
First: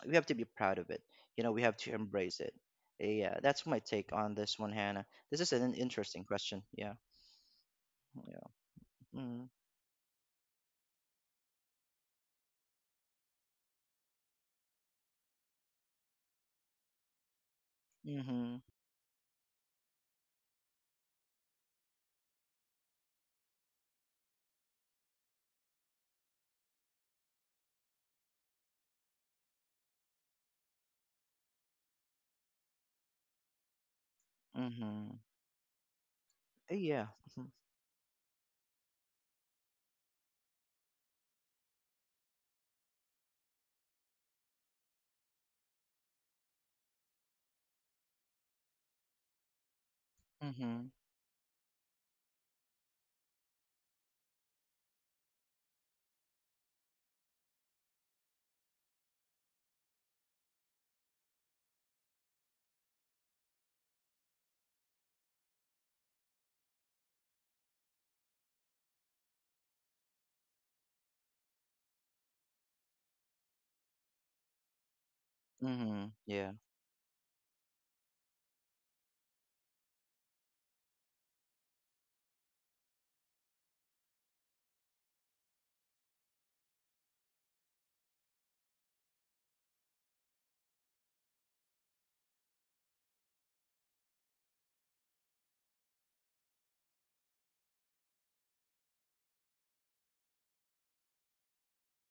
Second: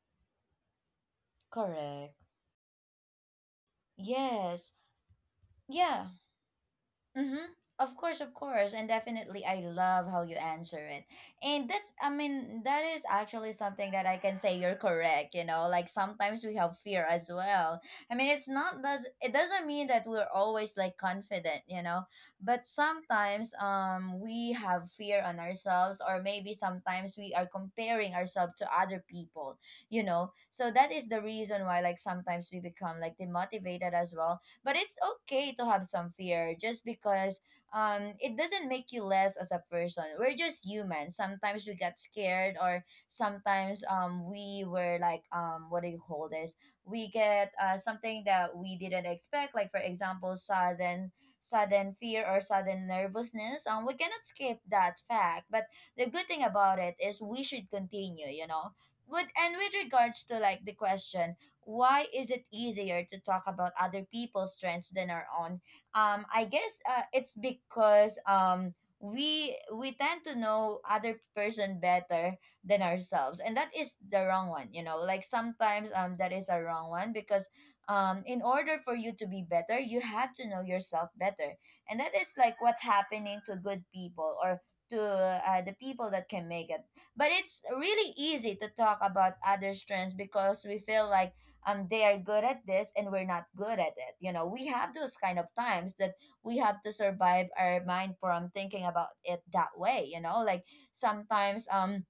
B: we have to be proud of it. You know, we have to
A: Correct.
B: embrace it. Yeah, that's my take on this
A: Yes.
B: one, Hannah. This is an
A: Yeah.
B: interesting question. Yeah.
A: Mm-hmm. Of
B: Yeah.
A: course, and definitely,
B: Mm.
A: I love how you answer it. And that's, I mean, that is actually something that I can say you're correct. You know, like sometimes we have fear as well. I mean, it's
B: Mhm.
A: not, does it, doesn't mean that we're always like confident, you know, but sometimes we have fear on ourselves, or maybe sometimes we are comparing ourselves to other people, you know. So that is the reason why, like, sometimes we become like demotivated as well, but it's
B: Mhm.
A: okay to have some fear, just
B: Yeah.
A: because
B: Mhm.
A: it doesn't make you less as a person. We're just human. Sometimes we get scared, or sometimes we were like what do you call this? We get something that we didn't expect, like for example,
B: Mhm.
A: sudden fear or sudden nervousness. We cannot escape that fact. But the good thing about it is we should continue, you know. With and with regards to like the question, why is it easier to talk about other people's strengths than our own? I guess it's because we tend to know other person better than ourselves, and that is the wrong one. You know, like sometimes
B: Mhm.
A: that is
B: Yeah.
A: a wrong one, because in order for you to be better, you have to know yourself better, and that is like what's happening to good people, or to the people that can make it. But it's really easy to talk about other strengths because we feel like they are good at this and we're not good at it, you know. We have those kind of times that we have to survive our mind from thinking about it that way, you know. Like sometimes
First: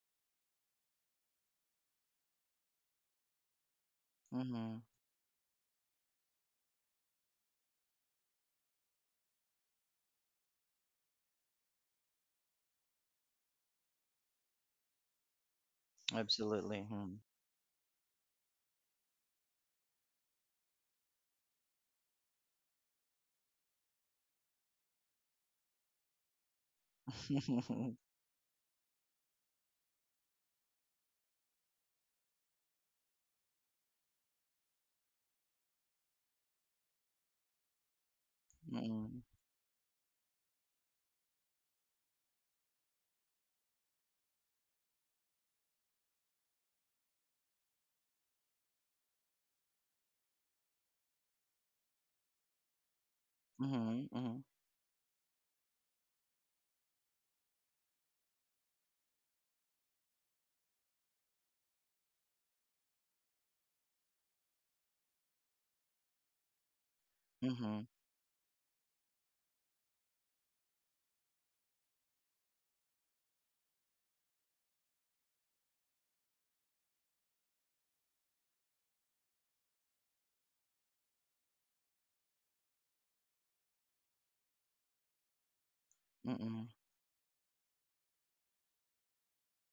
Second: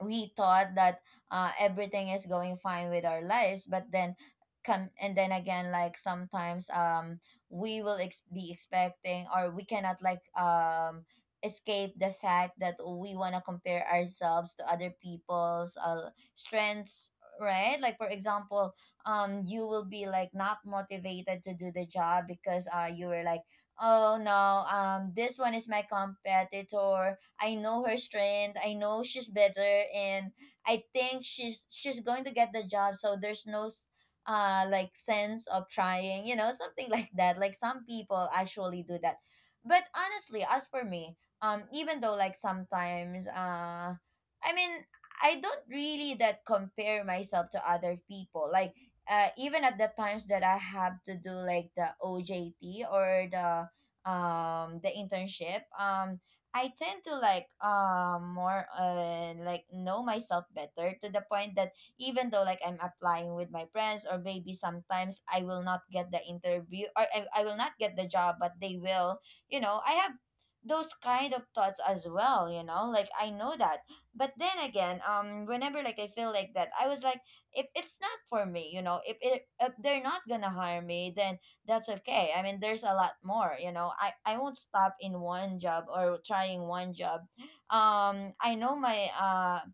A: we thought that everything is going fine with our lives, but then
B: Mhm.
A: come and then again, like sometimes we will be expecting, or we cannot like escape the fact that we want to compare ourselves to other people's
B: Absolutely.
A: strengths,
B: Mhm.
A: right? Like for example, you will be like not motivated to do the job because you were like oh no, this one is my competitor. I know her strength. I know she's better, and I think she's going to get the job. So there's no sense of trying, something like that. Like some people actually do that.
B: Mhm.
A: But honestly, as for me, even though sometimes I mean I don't really that compare myself to other people. Like even at the times that I have to do like the OJT or
B: Mhm. Mhm.
A: the internship. I tend to like more like know myself better, to the point that even though like I'm applying with my friends, or maybe sometimes I will not get the interview, or I will not
B: Mhm.
A: get the job but they will. You know, I have those kind of thoughts as well, you know, like I know that. But then again, whenever like I feel like that, I was like, if it's not for me, you know, if it if they're not gonna hire me, then that's okay. I mean, there's a lot more, you know. I won't stop in one job or trying
B: Mhm.
A: one job. I know my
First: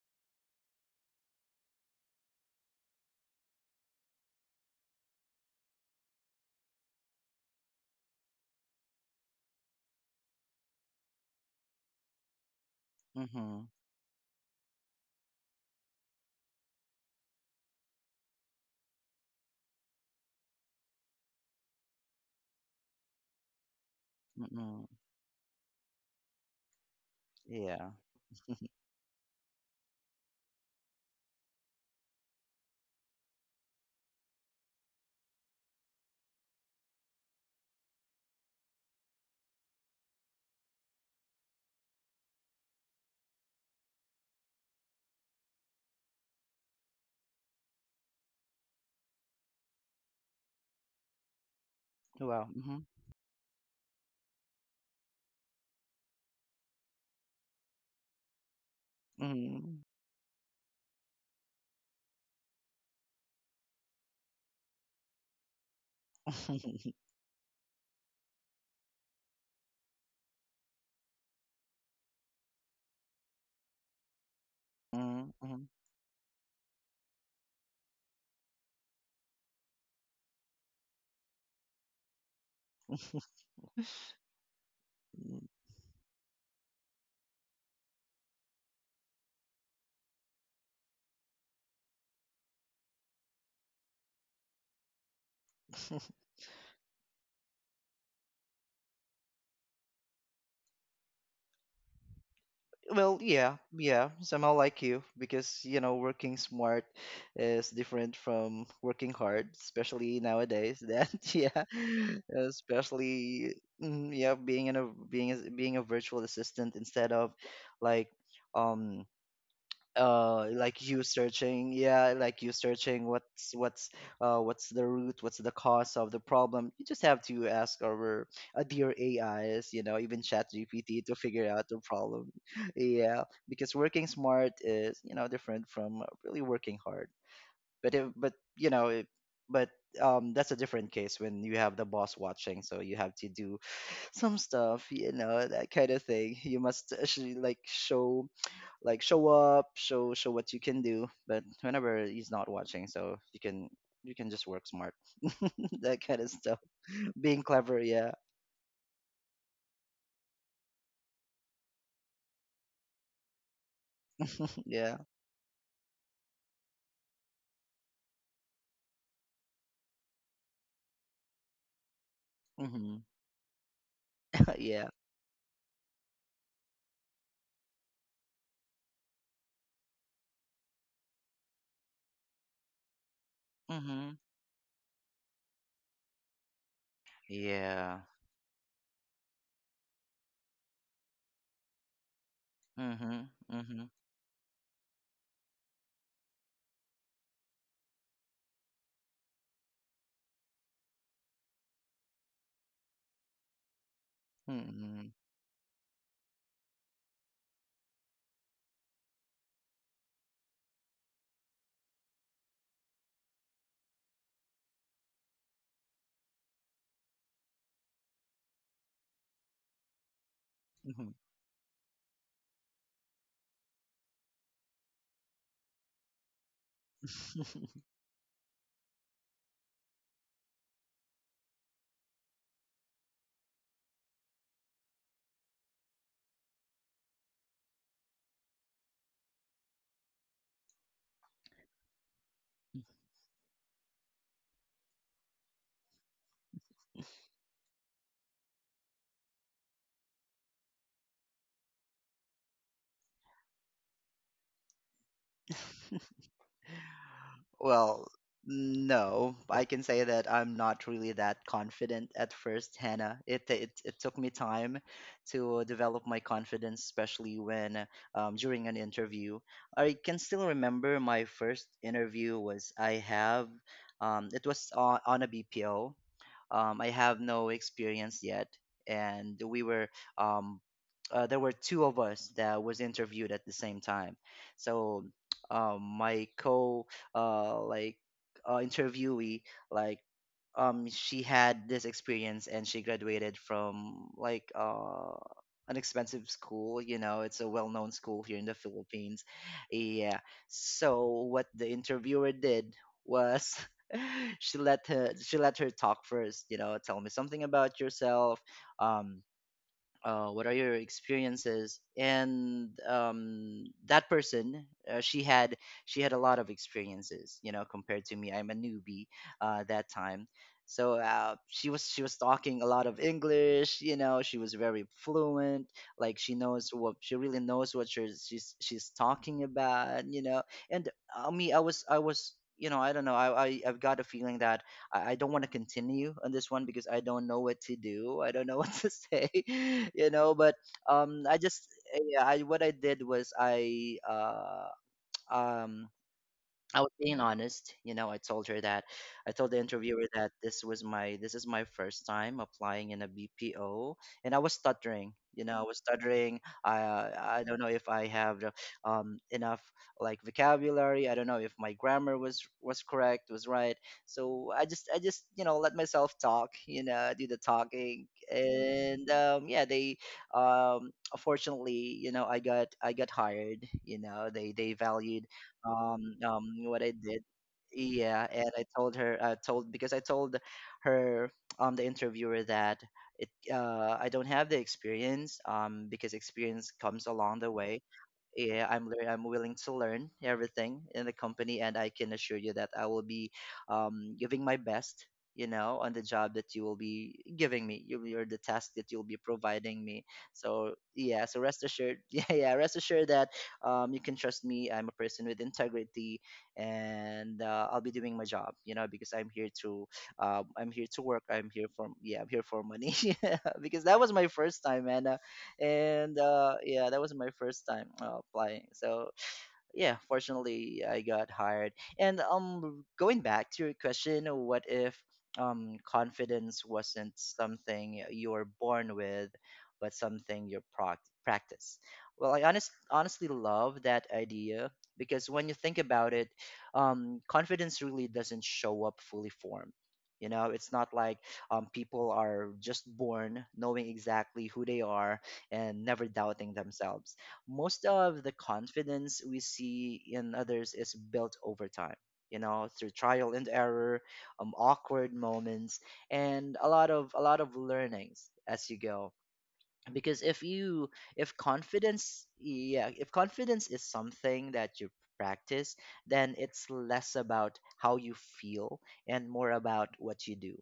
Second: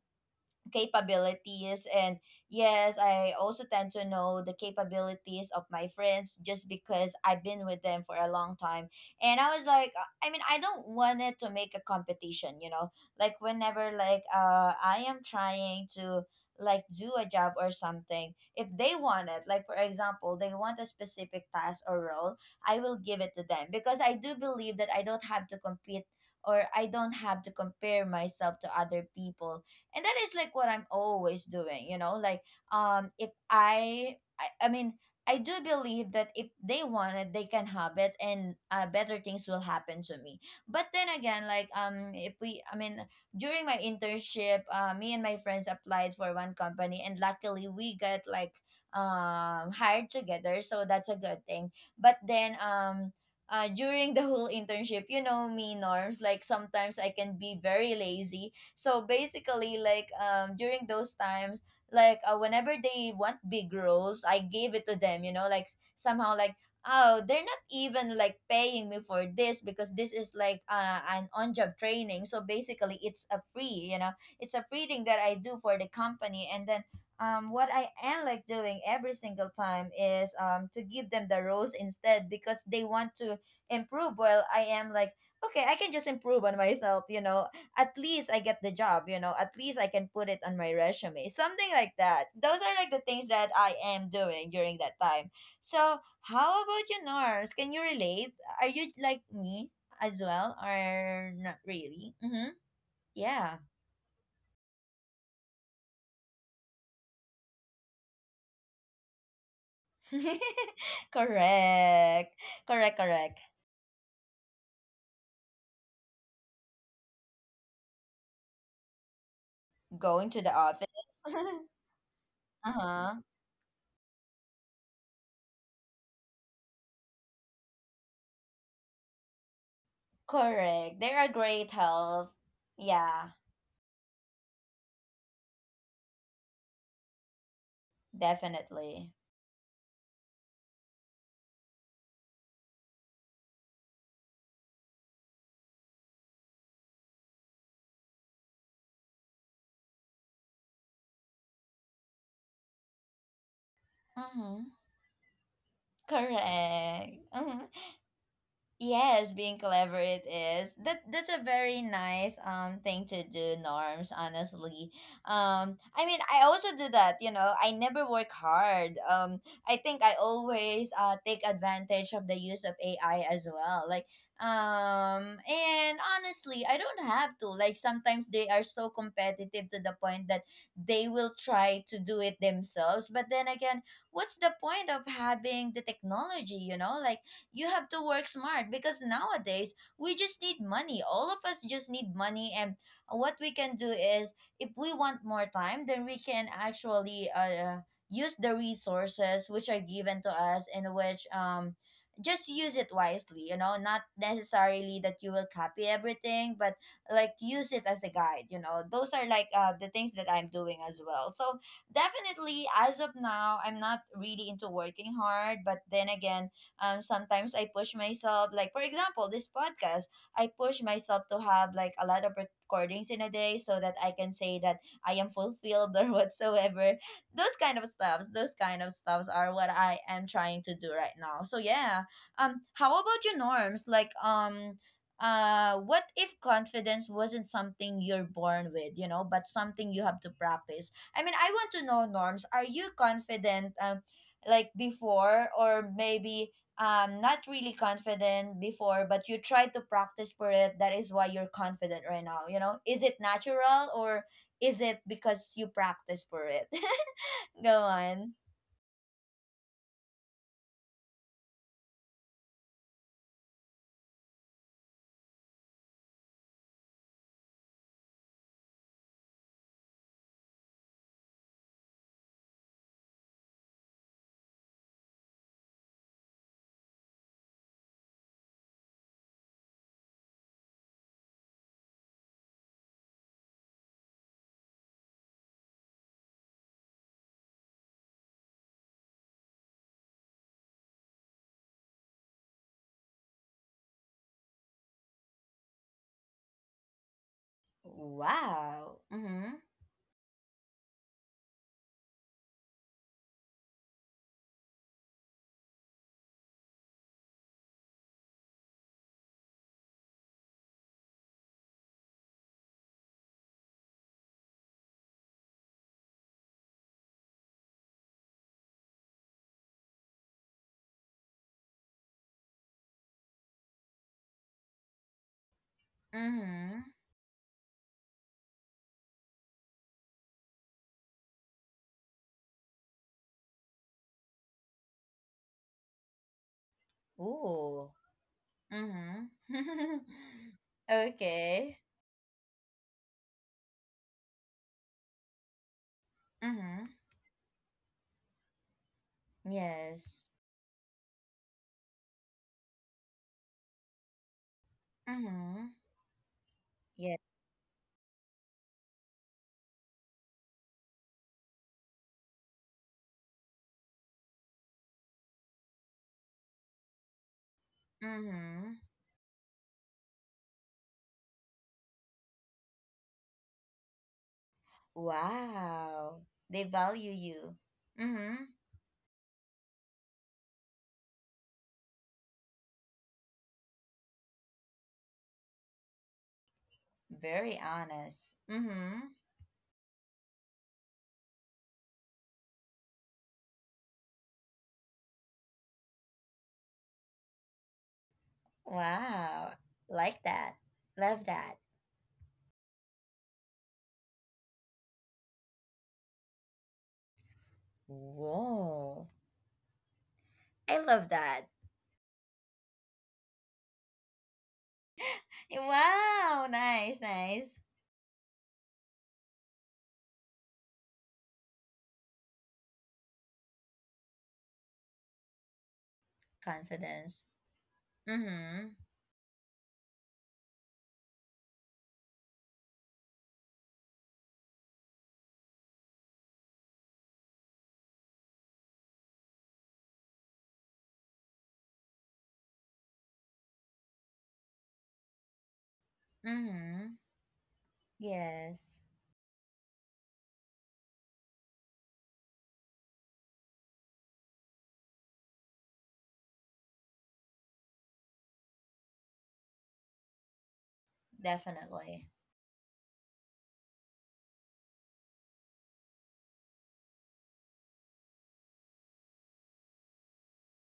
A: capabilities, and yes, I also tend to know the capabilities of my friends just because I've been with them for a long time. And I was like, I don't want it to make a competition, you know. Like
B: Mhm.
A: whenever I am trying to do a job or something, if they want it, like for example, they want a specific task or role, I will give it to them because I do believe that
B: Mhm.
A: I don't have to compete or I don't have to
B: Yeah.
A: compare myself to other people. And that is like what I'm always doing, you know. Like if I I mean I do believe that if they want it, they can have it, and better things will happen to me. But then again, like if we I mean during my internship, me and my friends applied for one company and luckily we got like hired together, so that's a good thing. But
B: Wow.
A: then
B: Mhm.
A: during the whole internship, you know, me, Norms, like sometimes I can be very lazy. So basically,
B: Mhm.
A: like during those times, like whenever they want big roles, I gave it to them. You know, like somehow like, oh, they're not even like paying me for this because this is like an on-job training. So basically, it's a free. You know, it's a free thing that
B: Mhm.
A: I do
B: Mhm.
A: for the company. And then what I am like doing every single time is to give them the roles instead because they want to improve, while I am like,
B: Mm.
A: okay, I can just improve on myself, you know. At least I get the job, you know, at least I can put it on my resume, something like that. Those are like the things that I am doing during that time. So how about you, Nars? Can you relate? Are you like me as well, or not really? Mm-hmm.
B: Well, yeah,
A: Yeah.
B: yeah, somehow like you, because, you know, working smart is different from working hard, especially nowadays. That yeah,
A: Correct. Correct, correct.
B: especially mm, yeah, being in a being as being a virtual assistant instead of, like, um
A: Going to the
B: like
A: office.
B: you searching, yeah, like you
A: Uh
B: searching,
A: huh.
B: what's what's the root what's the cause of the problem. You just have to ask our dear AIs, you know, even chat
A: Correct.
B: gpt to
A: They are
B: figure out
A: great
B: the problem.
A: help.
B: Yeah,
A: Yeah,
B: because working smart is, different from really working hard. But if, but you know it,
A: definitely.
B: but that's a different case when you have the boss watching, so you have to do some stuff, you know, that kind of thing. You must actually, like, show like show up, show what you can do. But whenever he's not watching, so you can just work
A: Mm-hmm.
B: smart. That kind of stuff.
A: Correct.
B: Being
A: Mm-hmm.
B: clever, yeah.
A: Yes, being clever it is. That that's a very nice thing to do, Norms, honestly.
B: Yeah.
A: I mean, I also do that, you know. I never work hard. I think I always take advantage of the use of
B: Hmm.
A: AI as well. Like
B: Yeah.
A: and honestly, I don't have to. Like sometimes they are so competitive to the point that they will try to do it themselves. But then again,
B: Hmm.
A: what's the point of having the technology, you know? Like you have
B: Yeah.
A: to work smart because nowadays we just need money. All of us just need money. And
B: Hmm.
A: what we can do
B: Hmm.
A: is, if we want more time, then we can actually use the resources which are given to us, and which just use it wisely, you know, not necessarily
B: Hmm.
A: that you will copy everything, but like use it as a guide, you know. Those are like the things that I'm doing as well. So definitely, as of now, I'm not really into working hard. But then again, sometimes I push myself, like for example, this podcast, I push myself to have like a lot of recordings in a day so that I can say that I am fulfilled or whatsoever. Those kind
B: Hmm.
A: of stuffs, those kind of stuffs are what I am trying to do right now. So yeah, how about your Norms, like what if confidence wasn't something you're born with, you know, but something you have to practice? I mean, I want to know, Norms, are you confident, like before, or maybe not really confident before but you try to practice for it, that is why you're confident right now, you know? Is it natural, or is it because you practice for it? Go
B: Well,
A: on.
B: no, I can say that I'm not really that confident at first, Hannah. It t- it took me time to develop my confidence, especially when during an interview. I can still remember my first interview was on a BPO. I have no experience yet, and we were um, there were two of us that was interviewed at the same time. So my co like interviewee, like, she had this experience, and she graduated from, like, an expensive school. You know, it's a well-known school here in the
A: Wow.
B: Philippines.
A: Mm-hmm.
B: Yeah. So what the interviewer did was she let her talk first. You know, tell me something about yourself. um what are your experiences? And that person, uh, she had she had a lot of experiences, you know, compared to me. I'm a newbie that time. So she was talking a lot of English. You know, she was very fluent, like
A: Mm-hmm.
B: she really knows what she's talking about, you know. And me, I don't know, I've got a feeling that I don't want to continue on this one because I don't know what to
A: Ooh.
B: do. I don't know what to say,
A: Mm-hmm.
B: you know. But I just
A: Okay.
B: yeah, I what I did was, um I
A: Mm-hmm.
B: was being honest, you know. I told her, that I told, the interviewer,
A: Yes.
B: that this was my this is my first time applying in a BPO. And I was stuttering, you know, I
A: Mm-hmm.
B: was stuttering. I
A: Yeah.
B: I don't know if I have enough, like, vocabulary. I don't know if my grammar was correct, was right. So I just, you know, let myself talk, you know, do the talking.
A: Mm-hmm.
B: And yeah, they um fortunately, you know, I got hired, you know. They valued
A: Wow. They
B: what I
A: value
B: did.
A: you.
B: Yeah,
A: Mm-hmm.
B: and I told her, the interviewer, that it I don't have the experience, because experience comes along the
A: Very
B: way.
A: honest.
B: Yeah,
A: Mm-hmm.
B: I'm willing to learn everything in the company, and I can assure you that I will be giving my best, you know, on the job that you will be giving me, you, you're the task that you'll be
A: Wow.
B: providing me.
A: Like that.
B: So yeah,
A: Love
B: so
A: that.
B: rest assured. Yeah, yeah, rest assured that you can trust me. I'm a person with integrity, and I'll be doing my job, you know,
A: Whoa.
B: because I'm here to
A: I love
B: work.
A: that.
B: I'm here for Yeah, I'm here for money. Because that was my first time, and and
A: Wow.
B: yeah,
A: Nice,
B: that was my
A: nice.
B: first time applying. So yeah, fortunately, I got hired. And Going back to your question, what if confidence wasn't
A: Confidence.
B: something you are
A: Mm-hmm.
B: born with, but something you proc practice? Well, I honestly love that idea because when you think about it, confidence really doesn't show up fully formed. You know, it's not like people are just born knowing exactly who they are and never doubting
A: Mm-hmm.
B: themselves. Most of the
A: Yes.
B: confidence we see in others is built over time, you know, through trial and error, awkward moments, and a lot of learnings as you go. Because if
A: Definitely.
B: confidence, if confidence is something that you practice, then it's less about how you feel and more about what you do.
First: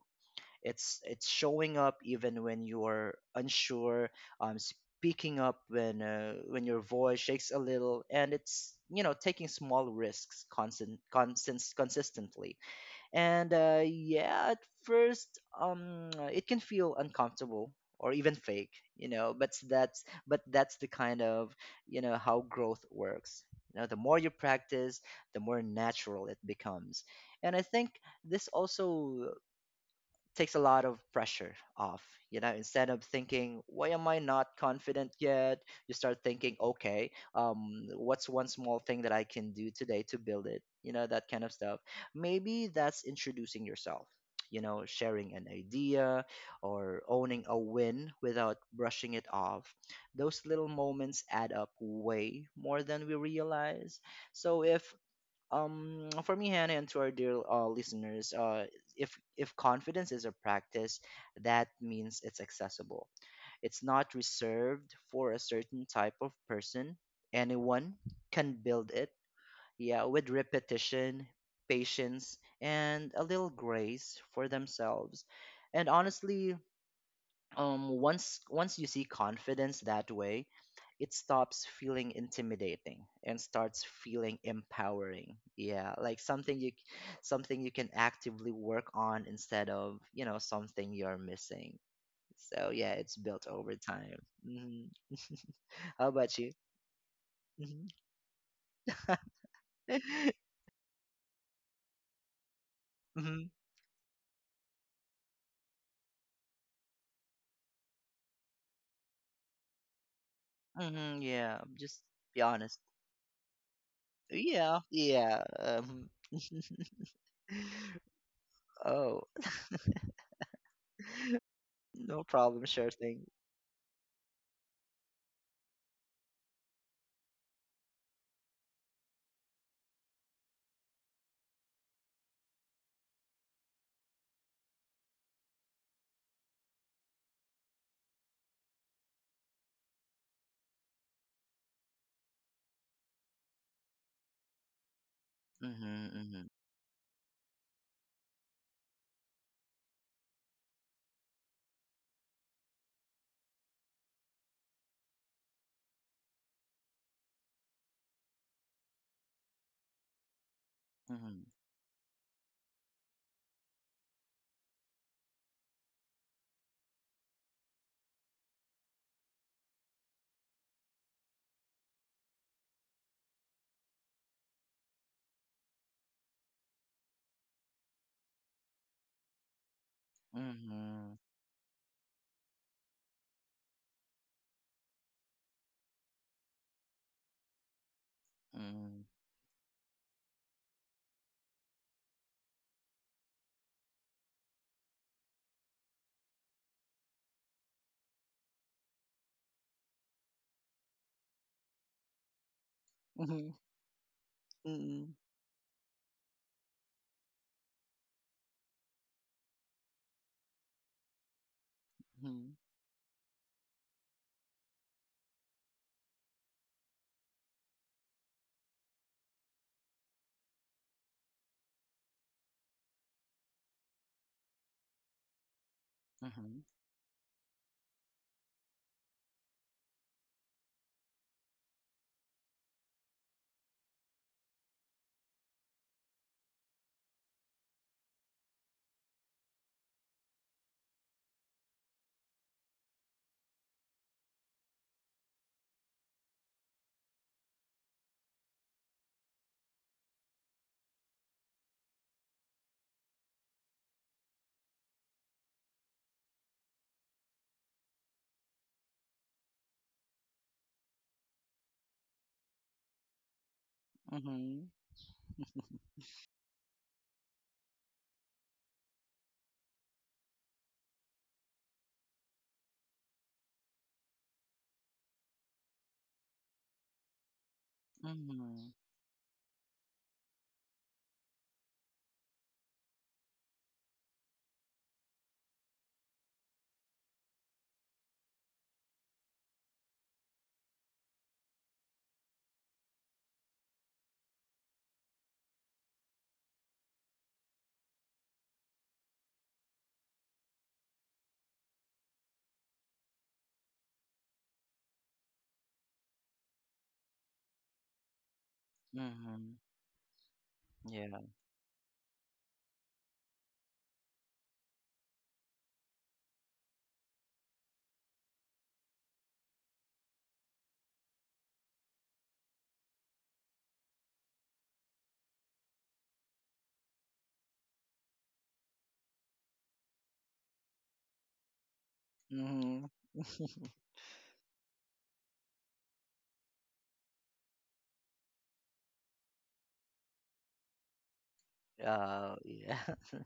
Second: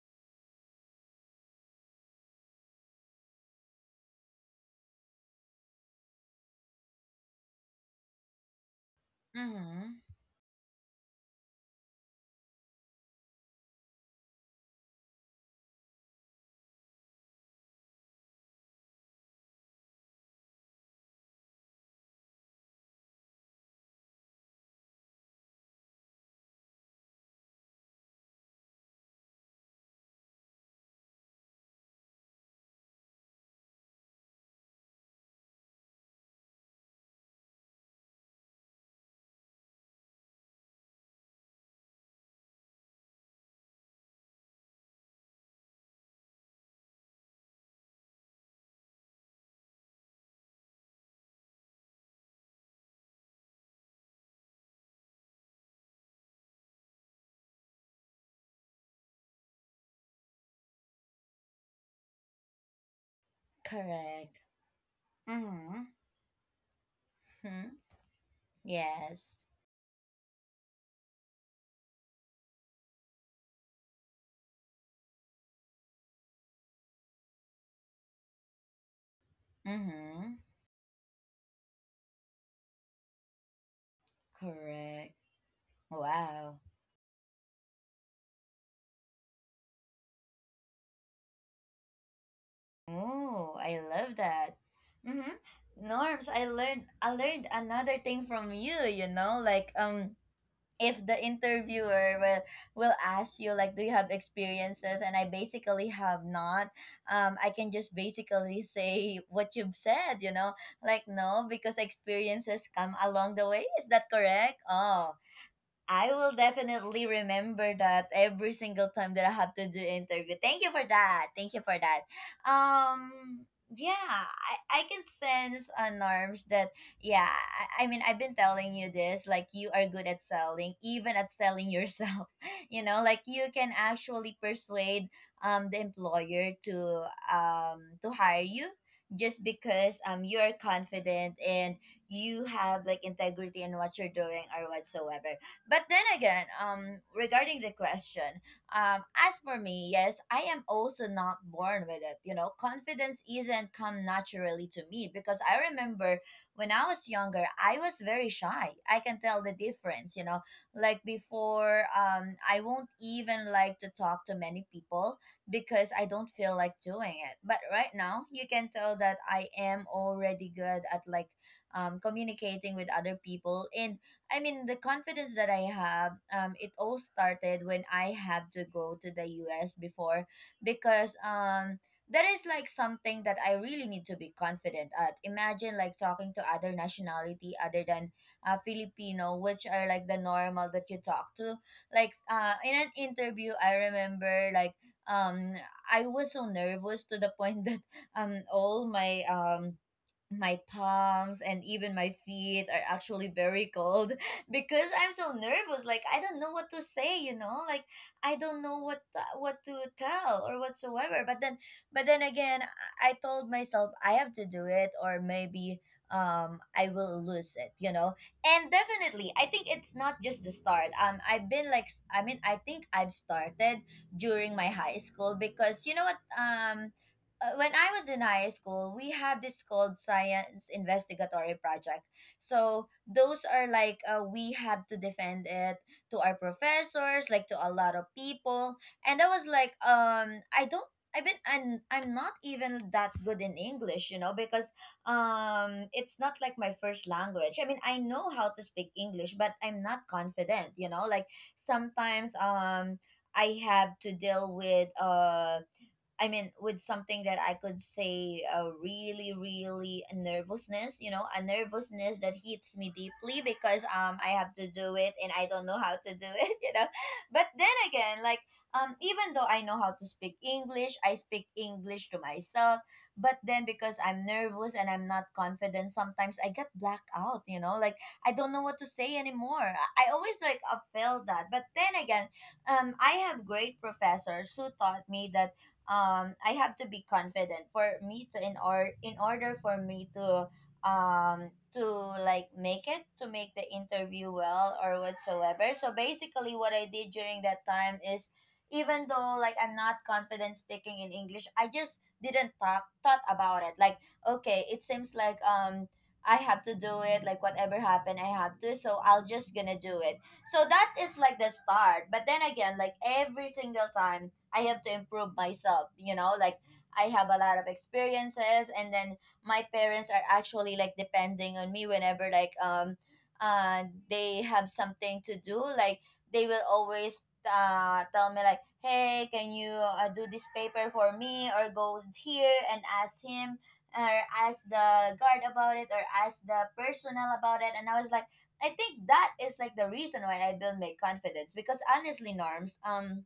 B: It's showing up even when you're unsure, speaking up when your voice shakes a little, and it's, you know, taking small
A: Mm-hmm.
B: risks constant consistently. And Yeah, at first, it can feel uncomfortable or even fake, you know. But that's the kind of, you know, how growth works. You know, the more you practice, the more natural it becomes. And I think this also takes a lot of pressure off. You know, instead of thinking, why am I not confident yet? You start thinking, okay, what's one small thing that I can do today to build it? You know, that kind of stuff. Maybe that's introducing yourself, you know, sharing an idea, or owning a win without brushing it off. Those little moments add up way more than we realize. So if for me, Hannah, and to our dear listeners, if confidence is a practice, that means it's accessible. It's not
A: Correct.
B: reserved for a
A: Mm-hmm.
B: certain type of person.
A: Hmm.
B: Anyone can build it,
A: Yes.
B: yeah, with repetition, patience, and a little grace for themselves. And honestly, once you see confidence that
A: Mm-hmm.
B: way, it stops feeling intimidating and starts feeling
A: Correct.
B: empowering. Yeah, like
A: Wow.
B: something you can actively work on instead of, you know, something you're missing. So yeah, it's built
A: Oh,
B: over
A: I love
B: time.
A: that.
B: Hmm.
A: Mm-hmm.
B: How
A: Norms,
B: about
A: I
B: you?
A: learned I learned
B: Hmm.
A: another thing from you, you know, like if the interviewer will ask
B: Hmm.
A: you like, do you have experiences, and I basically have not, I can just basically say what you've said, you know. Like
B: Hmm.
A: no,
B: Yeah,
A: because
B: just be
A: experiences
B: honest.
A: come along the way. Is that correct?
B: Yeah,
A: Oh,
B: yeah,
A: I will definitely remember that every single time
B: oh,
A: that I have to do interview. Thank you for that. Thank you for that.
B: no problem, sure thing.
A: Um yeah, I can sense, Norms, that yeah, I mean I've been telling you this, like you are good at selling, even at selling yourself. You know, like you can actually persuade the employer to hire you just because you are confident and you have like integrity in what you're doing or whatsoever. But then again,
B: Hmm.
A: regarding the question, as for me, yes, I am also not born with it. You know, confidence isn't come naturally to me, because I remember when I was younger, I was very shy. I can tell the difference. You know, like
B: Mhm.
A: before, I won't even like to talk to many people because I don't feel like doing it. But right now, you can tell that I am already good at like communicating with other people. And I mean, the confidence that I have, it all started when I had to go to the US before, because
B: Mhm.
A: that is like something that I really need to be confident at. Imagine like talking to other nationality other than
B: Mhm.
A: Filipino, which are like the normal that you talk to. Like in an interview, I remember like um, I was so nervous to the point that all my my palms and even my feet are actually
B: Mhm.
A: very cold because I'm
B: Mm.
A: so nervous. Like I don't know what to say, you know. Like I don't know what to tell or whatsoever. But then again, I told myself I have to do it, or maybe I will lose it, you know. And definitely, I think it's not just the start. I've been like, s- I mean, I think I've started during my high school, because you know what?
B: Mhm. Mhm.
A: When I was in high school, we have this called science investigatory project. So those are like we have to defend it to our professors, like to a lot of people. And I was like, I don't. I'm not even that good in English, you know, because it's not like my first language. I mean, I know how to speak English, but I'm not confident, you know. Like sometimes I have to deal with with something that I could say a really, really nervousness, you know, a nervousness that hits me deeply because I have
B: Mhm.
A: to do it and I don't know how to do it, you know. But then again, like even though I know how to speak English, I speak English to myself. But then because I'm nervous and I'm not confident, sometimes I get blacked out, you know. Like I don't know
B: Mhm.
A: what to say anymore. I always like felt that. But then again, I have great professors who taught me that I have to be confident for me to in or in order for me to um to like make it to make the interview well or whatsoever. So basically what I did during that time is even though like I'm not confident speaking in English, I just didn't talk thought about it. Like, okay, it seems like I have to do it, like whatever happened, I have to, so I'll just gonna do it. So that
B: Mhm.
A: is
B: Yeah.
A: like the start. But then again, like every single time I have to improve myself, you know, like I have a lot of experiences, and then my parents are actually like depending on me whenever like uh they have something to do, like they will always tell me like, "Hey, can you do this paper for me, or go here and
B: Mhm.
A: ask him or ask the guard about it or ask the personnel about it." And I was like, I think that is like the reason why I build my confidence, because honestly,
B: Oh, yeah.
A: norms,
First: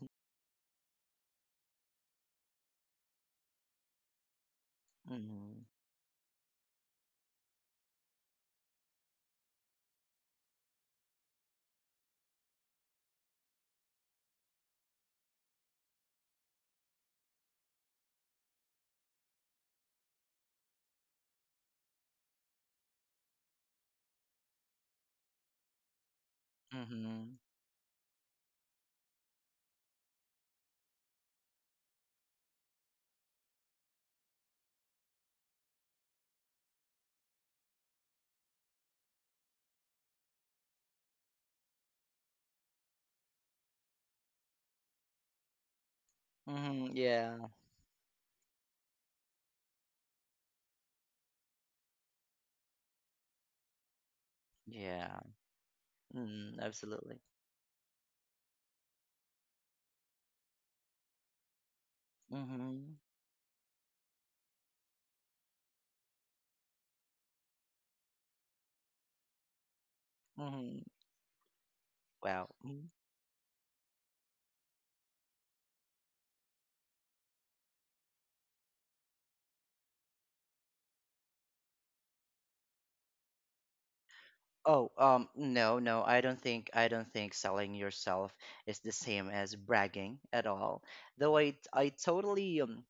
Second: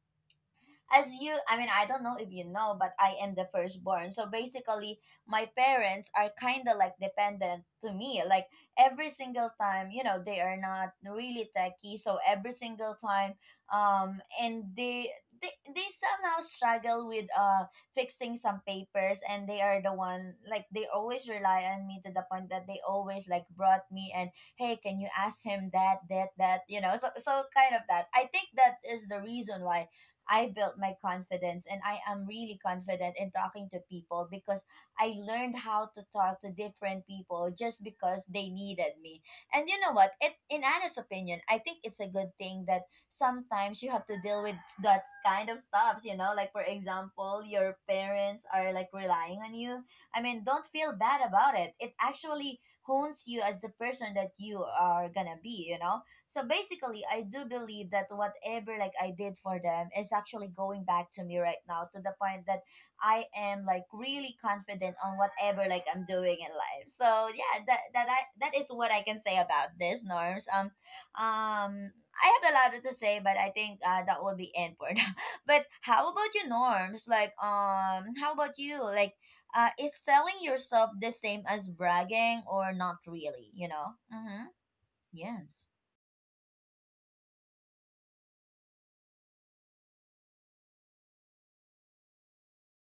A: as you I mean, I don't know if you know, but I am the firstborn, so basically my
B: Mhm.
A: parents are kind of like dependent to me, like every single time, you know, they are not really techie, so every single time and they somehow struggle with fixing some papers, and they are the one, like they always rely on me to the point that they always like brought me and, hey, can you ask him that, you know, so
B: Mhm.
A: so kind of that, I think that is the reason why I built my confidence, and I am really confident in talking to people because I learned how to talk to different people just because they needed me. And you know what? It in Anna's opinion, I think it's a good thing that sometimes you have to deal with that kind of stuff, you know, like for
B: Mhm.
A: example,
B: Yeah.
A: your parents are like relying on you. I mean, don't feel bad about it. It actually hones you as the person that you are
B: Yeah.
A: gonna be, you know? So
B: Mhm.
A: basically,
B: Absolutely.
A: I do believe that whatever like I did for them is actually going back to me right now to the point that
B: Mhm.
A: I am like really confident on whatever like I'm doing in life. So yeah, that is what I can say about this, norms.
B: Mhm.
A: I have
B: Wow.
A: a lot to say, but I think that will be it for now. But how about you, norms? Like how about you? Like, is selling yourself the same as bragging or not really? You know? Mm-hmm.
B: Oh,
A: Yes.
B: no, I don't think selling yourself is the same as bragging at all. Though I totally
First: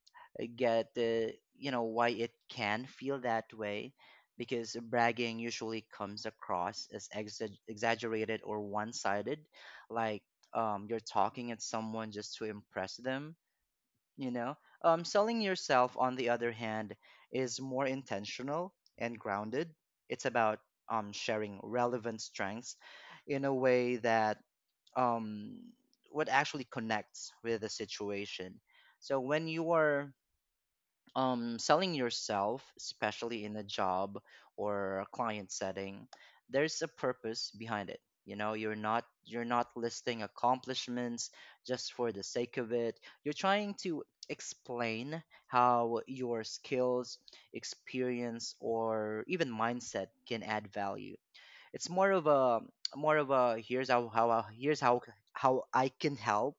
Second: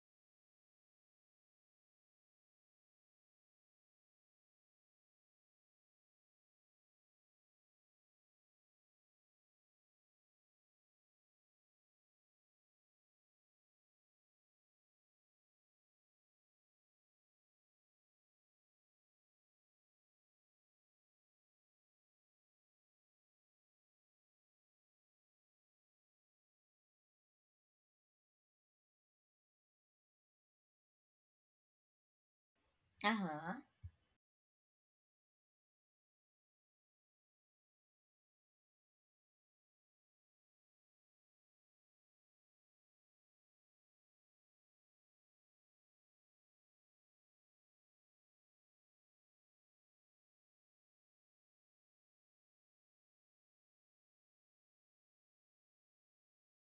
B: get, you know, why it can feel that way, because bragging usually comes across as exaggerated or one-sided, like, you're talking at someone just to impress them, you know. Um, selling yourself, on the other hand, is more intentional and grounded. It's about sharing relevant strengths in a way that um, what actually connects with the situation. So when you are selling yourself,
A: Uh
B: especially
A: huh.
B: in a job or a client setting, there's a purpose behind it. You know, you're not listing accomplishments just for the sake of it. You're trying to explain how your skills, experience, or even mindset can add value. It's more of a, here's here's how I can help,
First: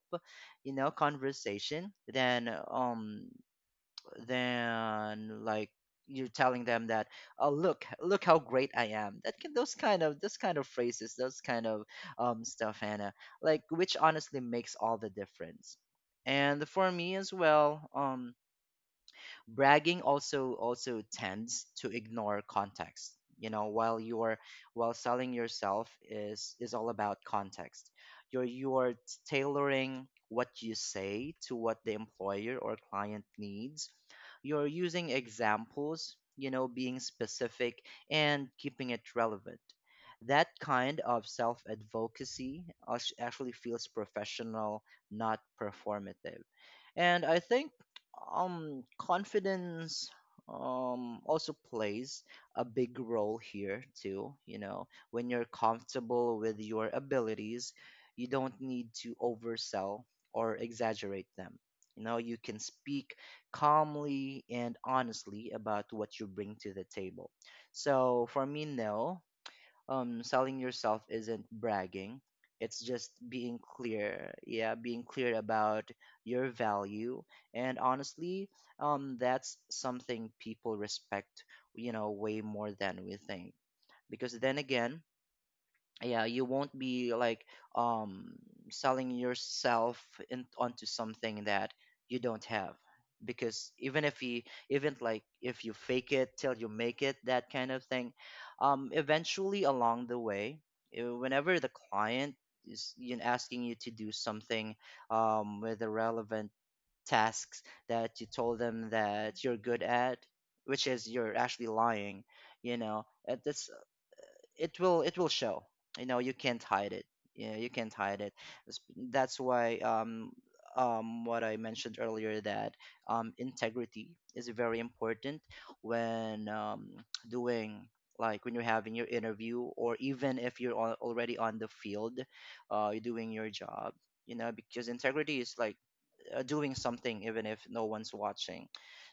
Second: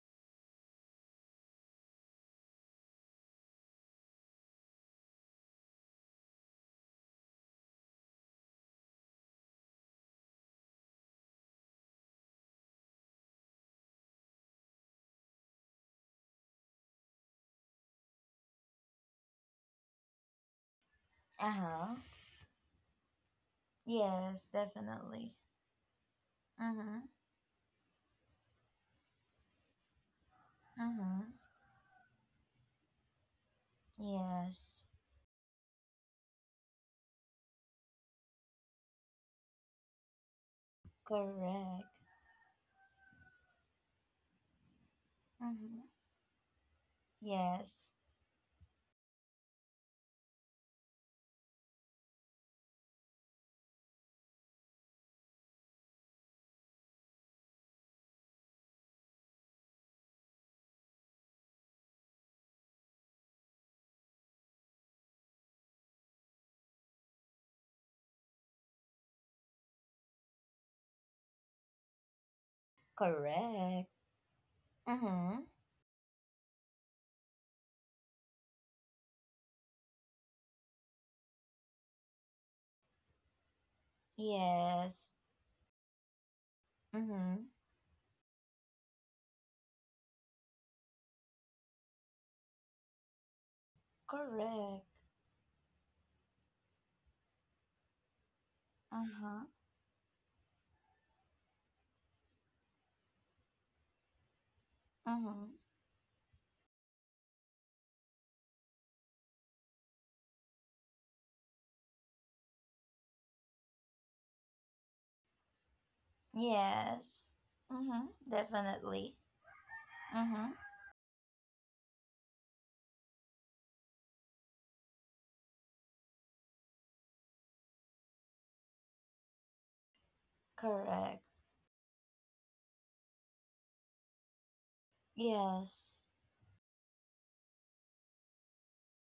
B: you know, conversation than, than, like, you're telling them that, oh, look how great I am. That can, those kind of phrases, those kind of stuff, Hannah, like, which honestly makes all the difference. And for me as well, bragging also
A: Uh
B: tends to
A: huh.
B: ignore context, you know, while you're,
A: Yes,
B: while selling
A: definitely.
B: yourself
A: Uh
B: is all
A: huh.
B: about context. You're tailoring what you
A: Uh huh.
B: say to what the employer or client needs. You're
A: Yes.
B: using examples, you know, being specific and keeping it relevant. That kind of self
A: Correct.
B: advocacy actually feels professional, not
A: Uh huh.
B: performative. And I think
A: Yes.
B: confidence also plays a big role here too. You know, when you're comfortable with your abilities, you don't need to oversell or exaggerate them. You know, you can speak calmly and honestly about what you bring to the table. So for me, no, selling yourself isn't bragging, it's just being
A: Correct.
B: clear. Yeah,
A: Uh
B: being clear
A: huh.
B: about your value. And honestly, that's something people respect, you know, way more than we think. Because then again,
A: Yes.
B: yeah, you won't
A: Uh
B: be
A: huh.
B: like, um selling yourself onto something that you don't have. Because
A: Correct.
B: even like if you fake it till you make it, that kind of thing,
A: Uh huh.
B: eventually, along the way, whenever the client is, you know, asking you to do something
A: Uh huh.
B: with the relevant tasks that you told them that you're good at, which is you're actually lying, you know, at this, it will show, you know, you can't hide it.
A: Yes.
B: Yeah, you
A: Uh
B: can't
A: huh.
B: hide it. That's
A: Definitely.
B: that's why,
A: Uh huh.
B: what I mentioned earlier, that integrity is very important when doing, like, when you're having your interview, or even if you're
A: Correct.
B: already on the field, you're doing your job, you know, because integrity is like
A: Yes.
B: doing something even if no one's watching.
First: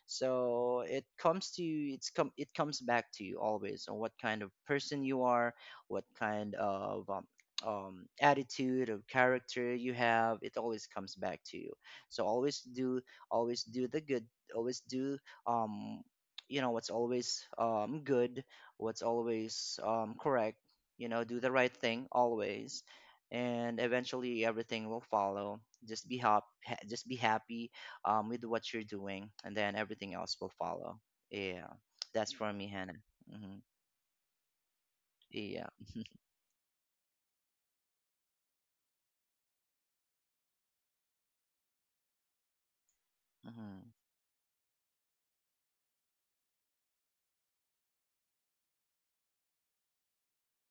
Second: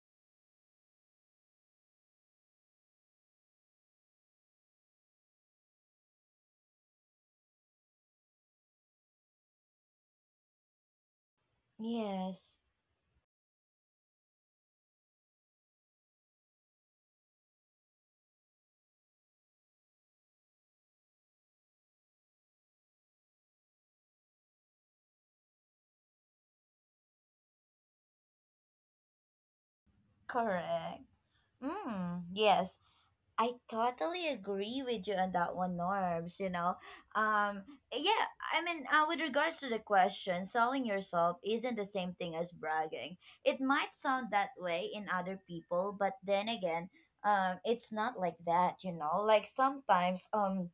B: So it comes to, it comes back to you always, on what kind of person you are, what kind of attitude or character you have. It always comes back to you. So
A: Yes.
B: always do the good. Always do um you know what's always good, what's always correct, you know, do the right thing always, and eventually everything will follow. Just be just be happy with what you're doing, and then everything else will follow.
A: Correct.
B: Yeah,
A: Mm.
B: that's for me,
A: Yes.
B: Hannah.
A: I
B: Hmm.
A: totally agree with you on that
B: Yeah.
A: one, Norbs. You know, um, yeah, I mean, with regards to the question, selling yourself isn't the same thing as bragging. It might
B: Hmm.
A: sound that way in other people, but then again, it's not like that. You know, like sometimes,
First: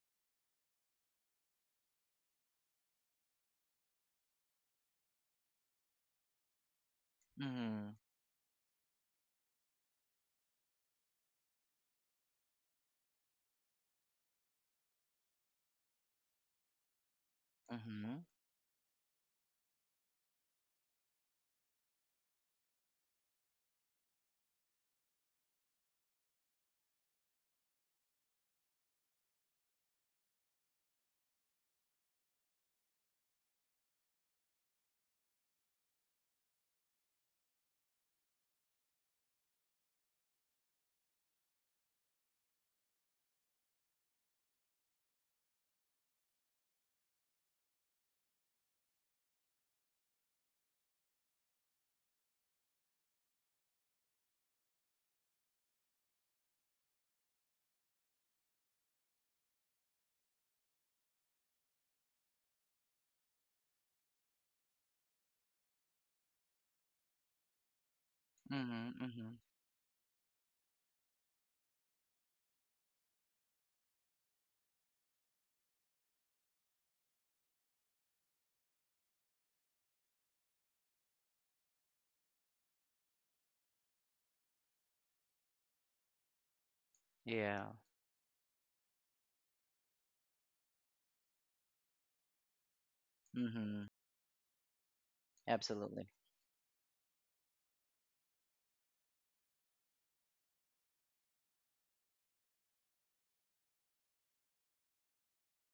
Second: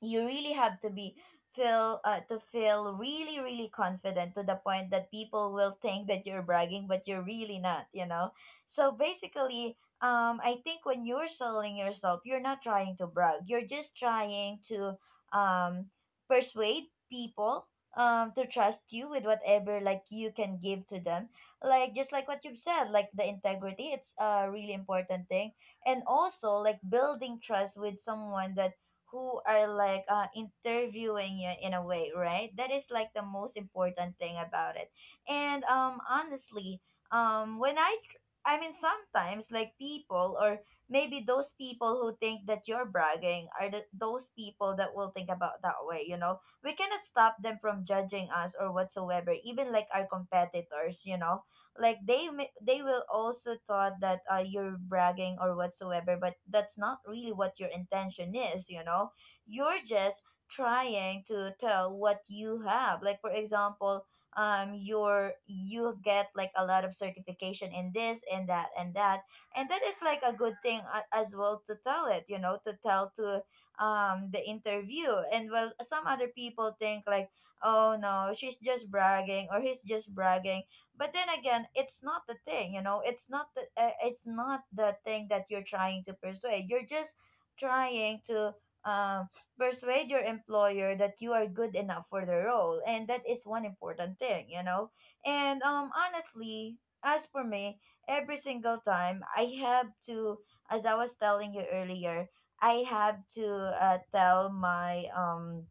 A: you really have to be feel to feel really, really confident to the point that people will think that you're bragging, but you're really not, you know, so basically, I think when you're selling yourself, you're not trying to brag, you're just trying to um persuade people,
B: Hmm. Hmm.
A: to trust you with whatever like you can give to them, like just like what you've said, like the integrity, it's a really important thing, and also like building trust with someone that who are like interviewing you in a way, right? That is like the most important thing about it. And honestly, um, when I, tr- I mean, sometimes like people, or maybe those people who think that you're bragging are those people that will think about that way. You know, we cannot stop them from judging us or whatsoever. Even like our competitors, you know, like they will also thought that you're bragging or whatsoever, but that's not really what your intention is, you know, you're just trying to tell what you have, like for example, you get like a lot of certification in this and that
B: Hmm.
A: and that,
B: Hmm.
A: and that is like a good thing, as well, to tell it, you know, to tell to the interview, and well, some other people think like, oh no, she's just bragging or he's just bragging, but then again, it's not the thing, you know, it's not the thing that you're trying to persuade, you're just
B: Yeah.
A: trying to um, persuade your employer that you are good enough for the role, and that is one
B: Hmm.
A: important thing, you know, and
B: Absolutely.
A: honestly, as for me, every single time I have to, as I was telling you earlier, I have to tell my um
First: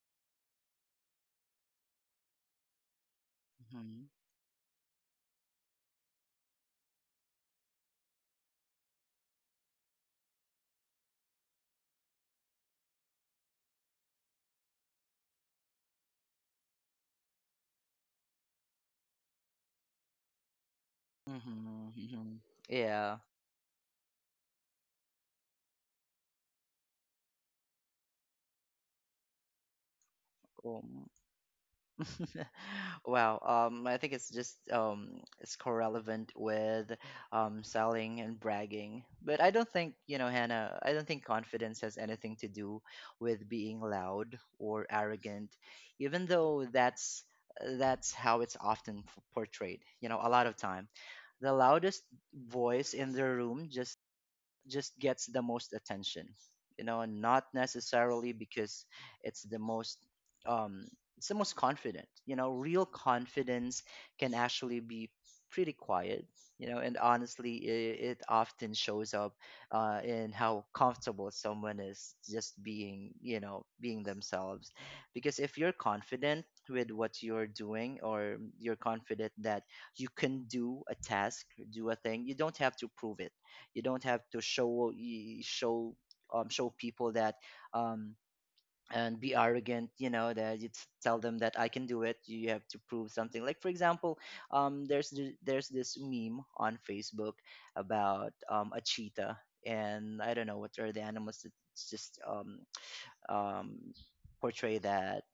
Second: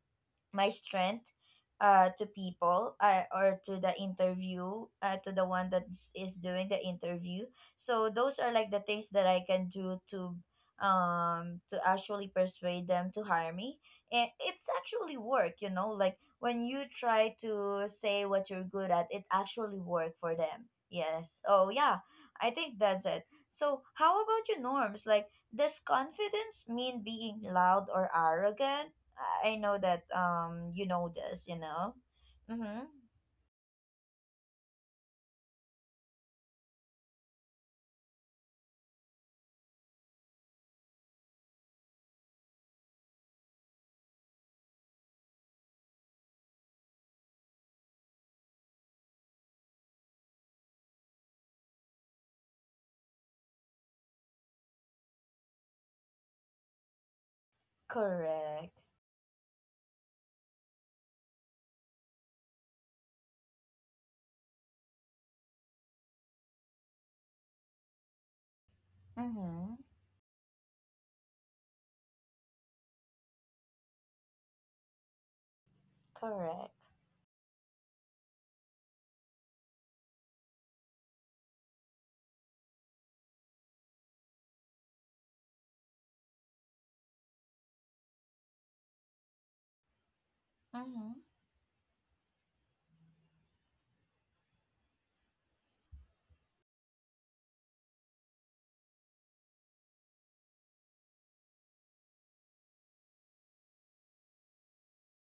A: my strength to people, or to the
B: Hmm.
A: interview, to the one that is doing the interview, so those are like the things that I can do to actually persuade them to hire me, and it's actually work, you know, like when you try to say what you're good at, it actually work for them.
B: Hmm.
A: Yes. Oh yeah.
B: Hmm.
A: I think that's
B: Yeah.
A: it. So how about your, norms? Like, does confidence mean being loud or arrogant? I know that,
B: Cool.
A: you know this, you know. Mhm.
B: Wow, I think it's just it's correlevant with selling and bragging. But I don't think, you know, Hannah, I don't think confidence has anything to do with being loud or arrogant, even though that's how it's often portrayed, you know, a lot of time. The loudest voice in the room just gets the most attention, you know, not necessarily
A: Correct.
B: because it's the most um it's the most confident, you know. Real confidence can actually be pretty quiet, you know, and honestly, it often shows up
A: Mhm.
B: in how comfortable someone is, just being, you know, being themselves. Because if you're confident
A: Correct.
B: with what you're doing, or you're confident that you can do a task, do a thing, you don't have to prove it. You don't have to show show people that, um, and be arrogant, you know, that you
A: Mhm.
B: tell them that I can do it. You have to prove something, like, for example, there's there's this meme on Facebook about, a cheetah, and I don't know what are the animals that, it's just, um, portray that,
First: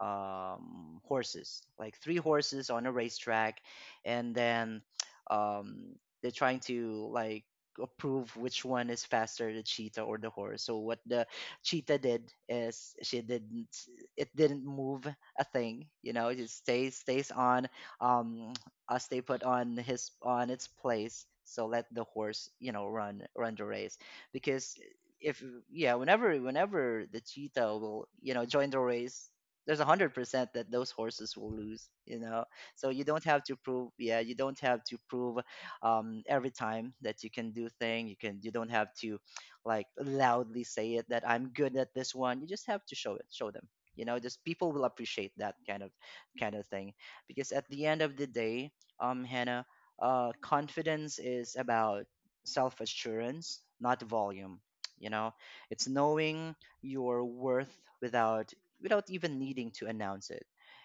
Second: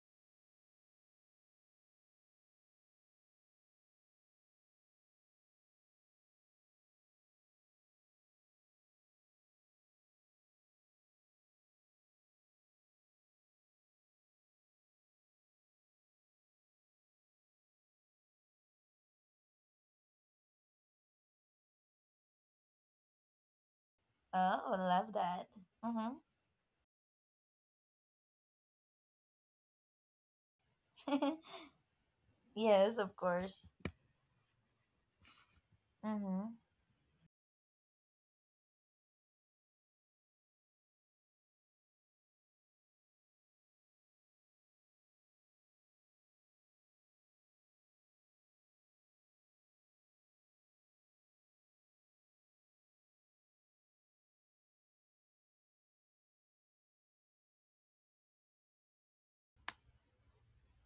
B: horses, like three horses on a racetrack, and then um, they're trying to, like, approve which one is faster, the cheetah or the horse. So what the cheetah did is, she didn't, it didn't move a thing. You know, it just stays on. Um, Stay put on his on its place. So let the horse, you know, run the race. Because
A: Oh, love
B: if
A: that.
B: yeah,
A: Mhm.
B: whenever the cheetah will, you know, join the race, there's 100% that those horses will lose, you know. So
A: Yes,
B: you
A: of
B: don't have to
A: course.
B: prove, yeah, you don't have to prove, every
A: Mhm.
B: time that you can do thing, you don't have to, like, loudly say it that I'm good at this one. You just have to show it, show them, you know. Just, people will appreciate that kind of, kind of thing. Because at the end of the day, Hannah, confidence is about self assurance, not volume, you know. It's knowing your worth without, without even needing to announce it.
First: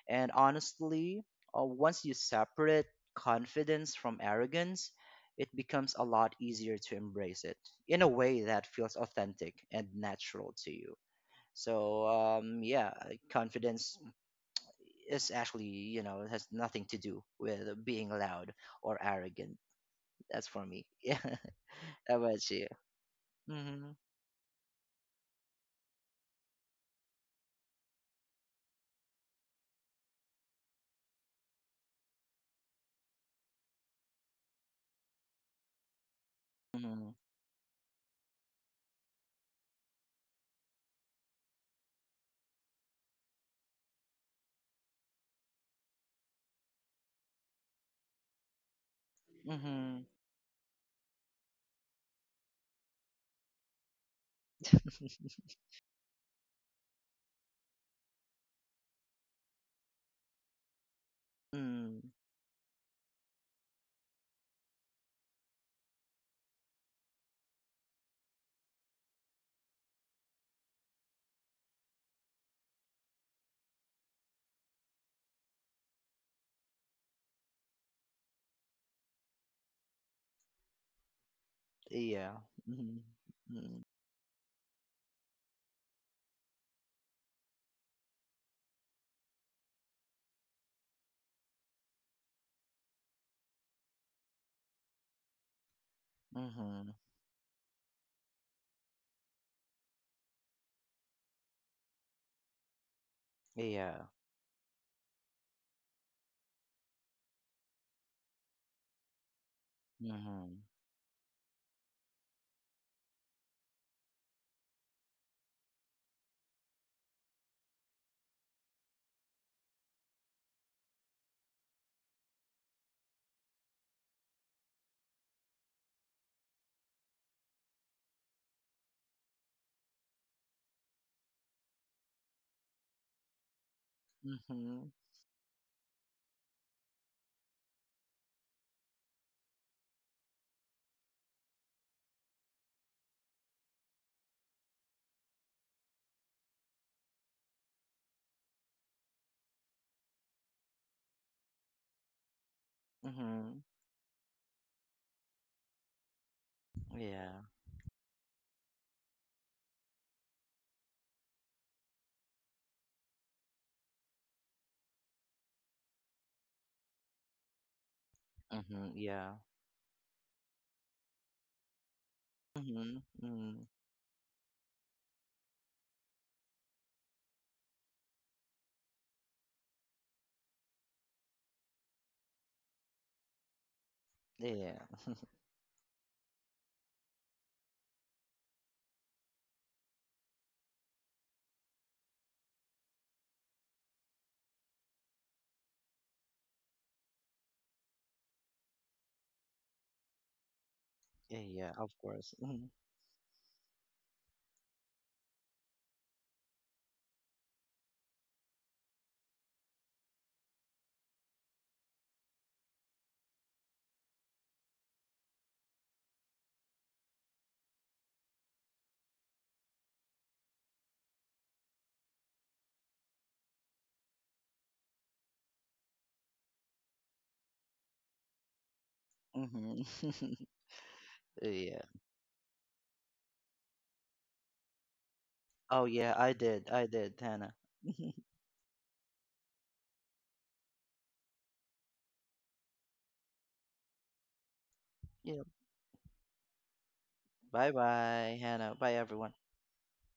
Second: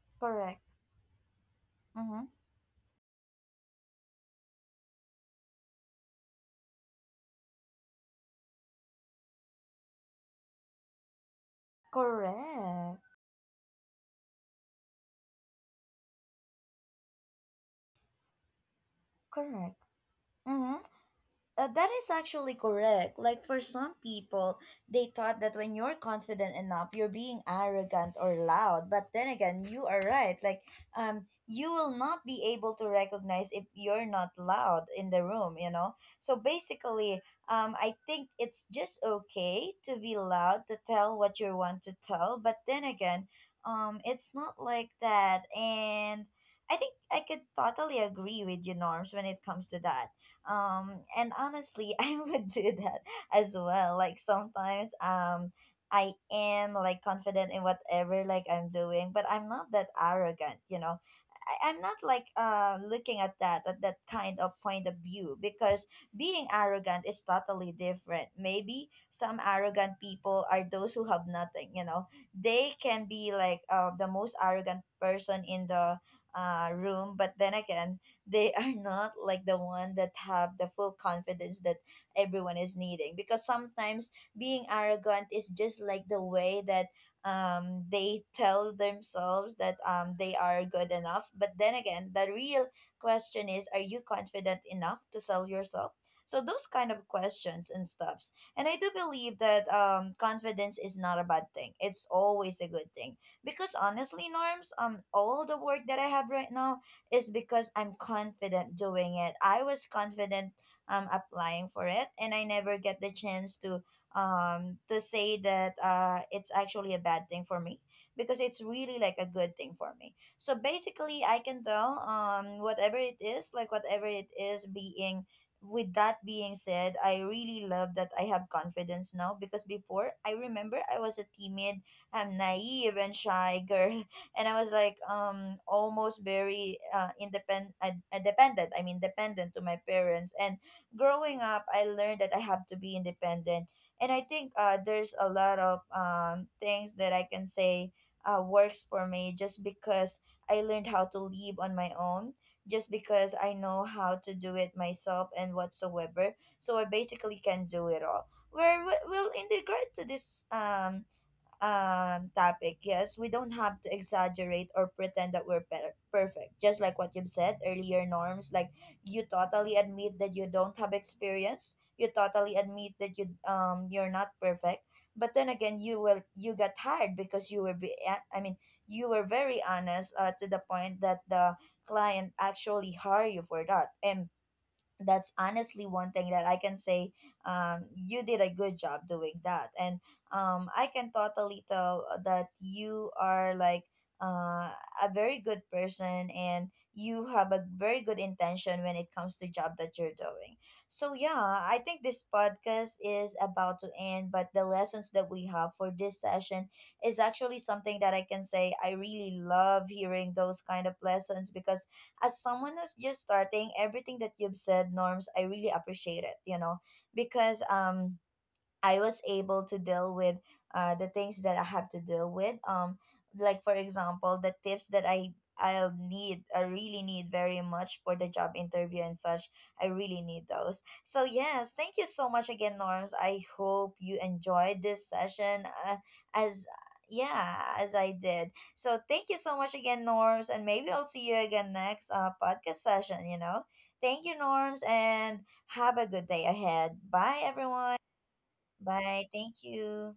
B: And
A: Correct.
B: honestly, once you
A: Mhm.
B: separate confidence from arrogance, it becomes a lot easier to embrace it in a way that feels authentic and natural to you. So, yeah,
A: Correct.
B: confidence is actually, you know, it has nothing to do with being loud or arrogant.
A: Correct.
B: That's for me.
A: Mhm.
B: Yeah.
A: That is
B: How about
A: actually
B: you?
A: correct. Like for some
B: Mm-hmm.
A: people, they thought that when you're confident enough, you're being arrogant or loud. But then again, you are right. Like, you will not be able to recognize if you're not loud in the room, you know? So
B: Mm-hmm.
A: basically, I think it's just okay to be loud to tell what you want to tell, but then again, it's not like that, and I think I could totally agree with you, Norms, when it comes to
B: Mm-hmm.
A: that, and honestly, I would do that as well. Like sometimes, I am like confident in whatever like I'm doing, but I'm not that arrogant, you know. I'm not
B: Mm,
A: like looking at that kind of point of view, because being arrogant is totally different. Maybe some arrogant people are those who have nothing, you know. They can be like the most arrogant person in the room, but then again, they are not like the one that have the full confidence that
B: yeah.
A: everyone is
B: Mm-hmm.
A: needing, because
B: Mm-hmm.
A: sometimes being arrogant is just like the way that they tell themselves that they are good enough, but then again, the real question is, are you confident enough to sell yourself? So those kind
B: Mhm.
A: of questions and stuffs, and I do believe that confidence is not a bad thing, it's always a good thing, because
B: Yeah.
A: honestly, norms, all the work that I have right now is because I'm confident doing it. I was confident
B: Mhm.
A: applying for it, and I never get the chance to say that it's actually a bad thing for me, because it's really like a good thing for me. So basically I can tell whatever it is, like whatever it is being. With that being said, I really love that I have confidence now, because before, I remember I was a timid, naive, and shy girl, and I was
B: Mhm.
A: like almost very independent dependent, I mean dependent to my parents, and growing up I learned that I have to be independent, and I think there's a lot of things that I can say works for me, just because I learned how to live on my own, just because I
B: Mhm.
A: know how to do it myself and whatsoever, so I
B: Yeah.
A: basically can do it all. Where we'll integrate to this topic, yes, we don't have to exaggerate or pretend that we're perfect, just like what you've said earlier, norms, like
B: Mhm.
A: you
B: Yeah.
A: totally admit that you don't have experience, you totally admit
B: Mhm.
A: that
B: Mm.
A: you're not perfect, but then again, you got hired because you were be, a- I mean, you were very honest, to the point that the client actually hire you for that, and
B: Yeah.
A: that's honestly one thing that I can say, you did a good job doing that. And I can totally tell that you are like uh, a very good person, and you have a very good intention when it comes to job that you're doing. So yeah,
B: Yeah. Yeah.
A: I
B: Of
A: think this
B: course. Mhm.
A: podcast is about to end, but the lessons that we have for this session is actually something that I can say, I really love hearing those kind of lessons, because as someone who's just starting, everything that you've said, Norms, I really appreciate it, you know, because I was able to deal with the things that I have to deal with. Like for example, the tips that I'll need, I really need very much for the job interview and such.
B: Mhm.
A: I really need those. So yes,
B: Yeah.
A: thank you so much again, Norms. I hope you enjoyed this session,
B: Oh yeah. I
A: as,
B: did. I did, Hannah.
A: yeah, as I did. So thank you so much again, Norms, and maybe I'll see you again next podcast session. You know, thank you, Norms, and
B: Yeah.
A: have a good day ahead. Bye,
B: Bye
A: everyone.
B: bye, Hannah. Bye
A: Bye.
B: everyone.
A: Thank you.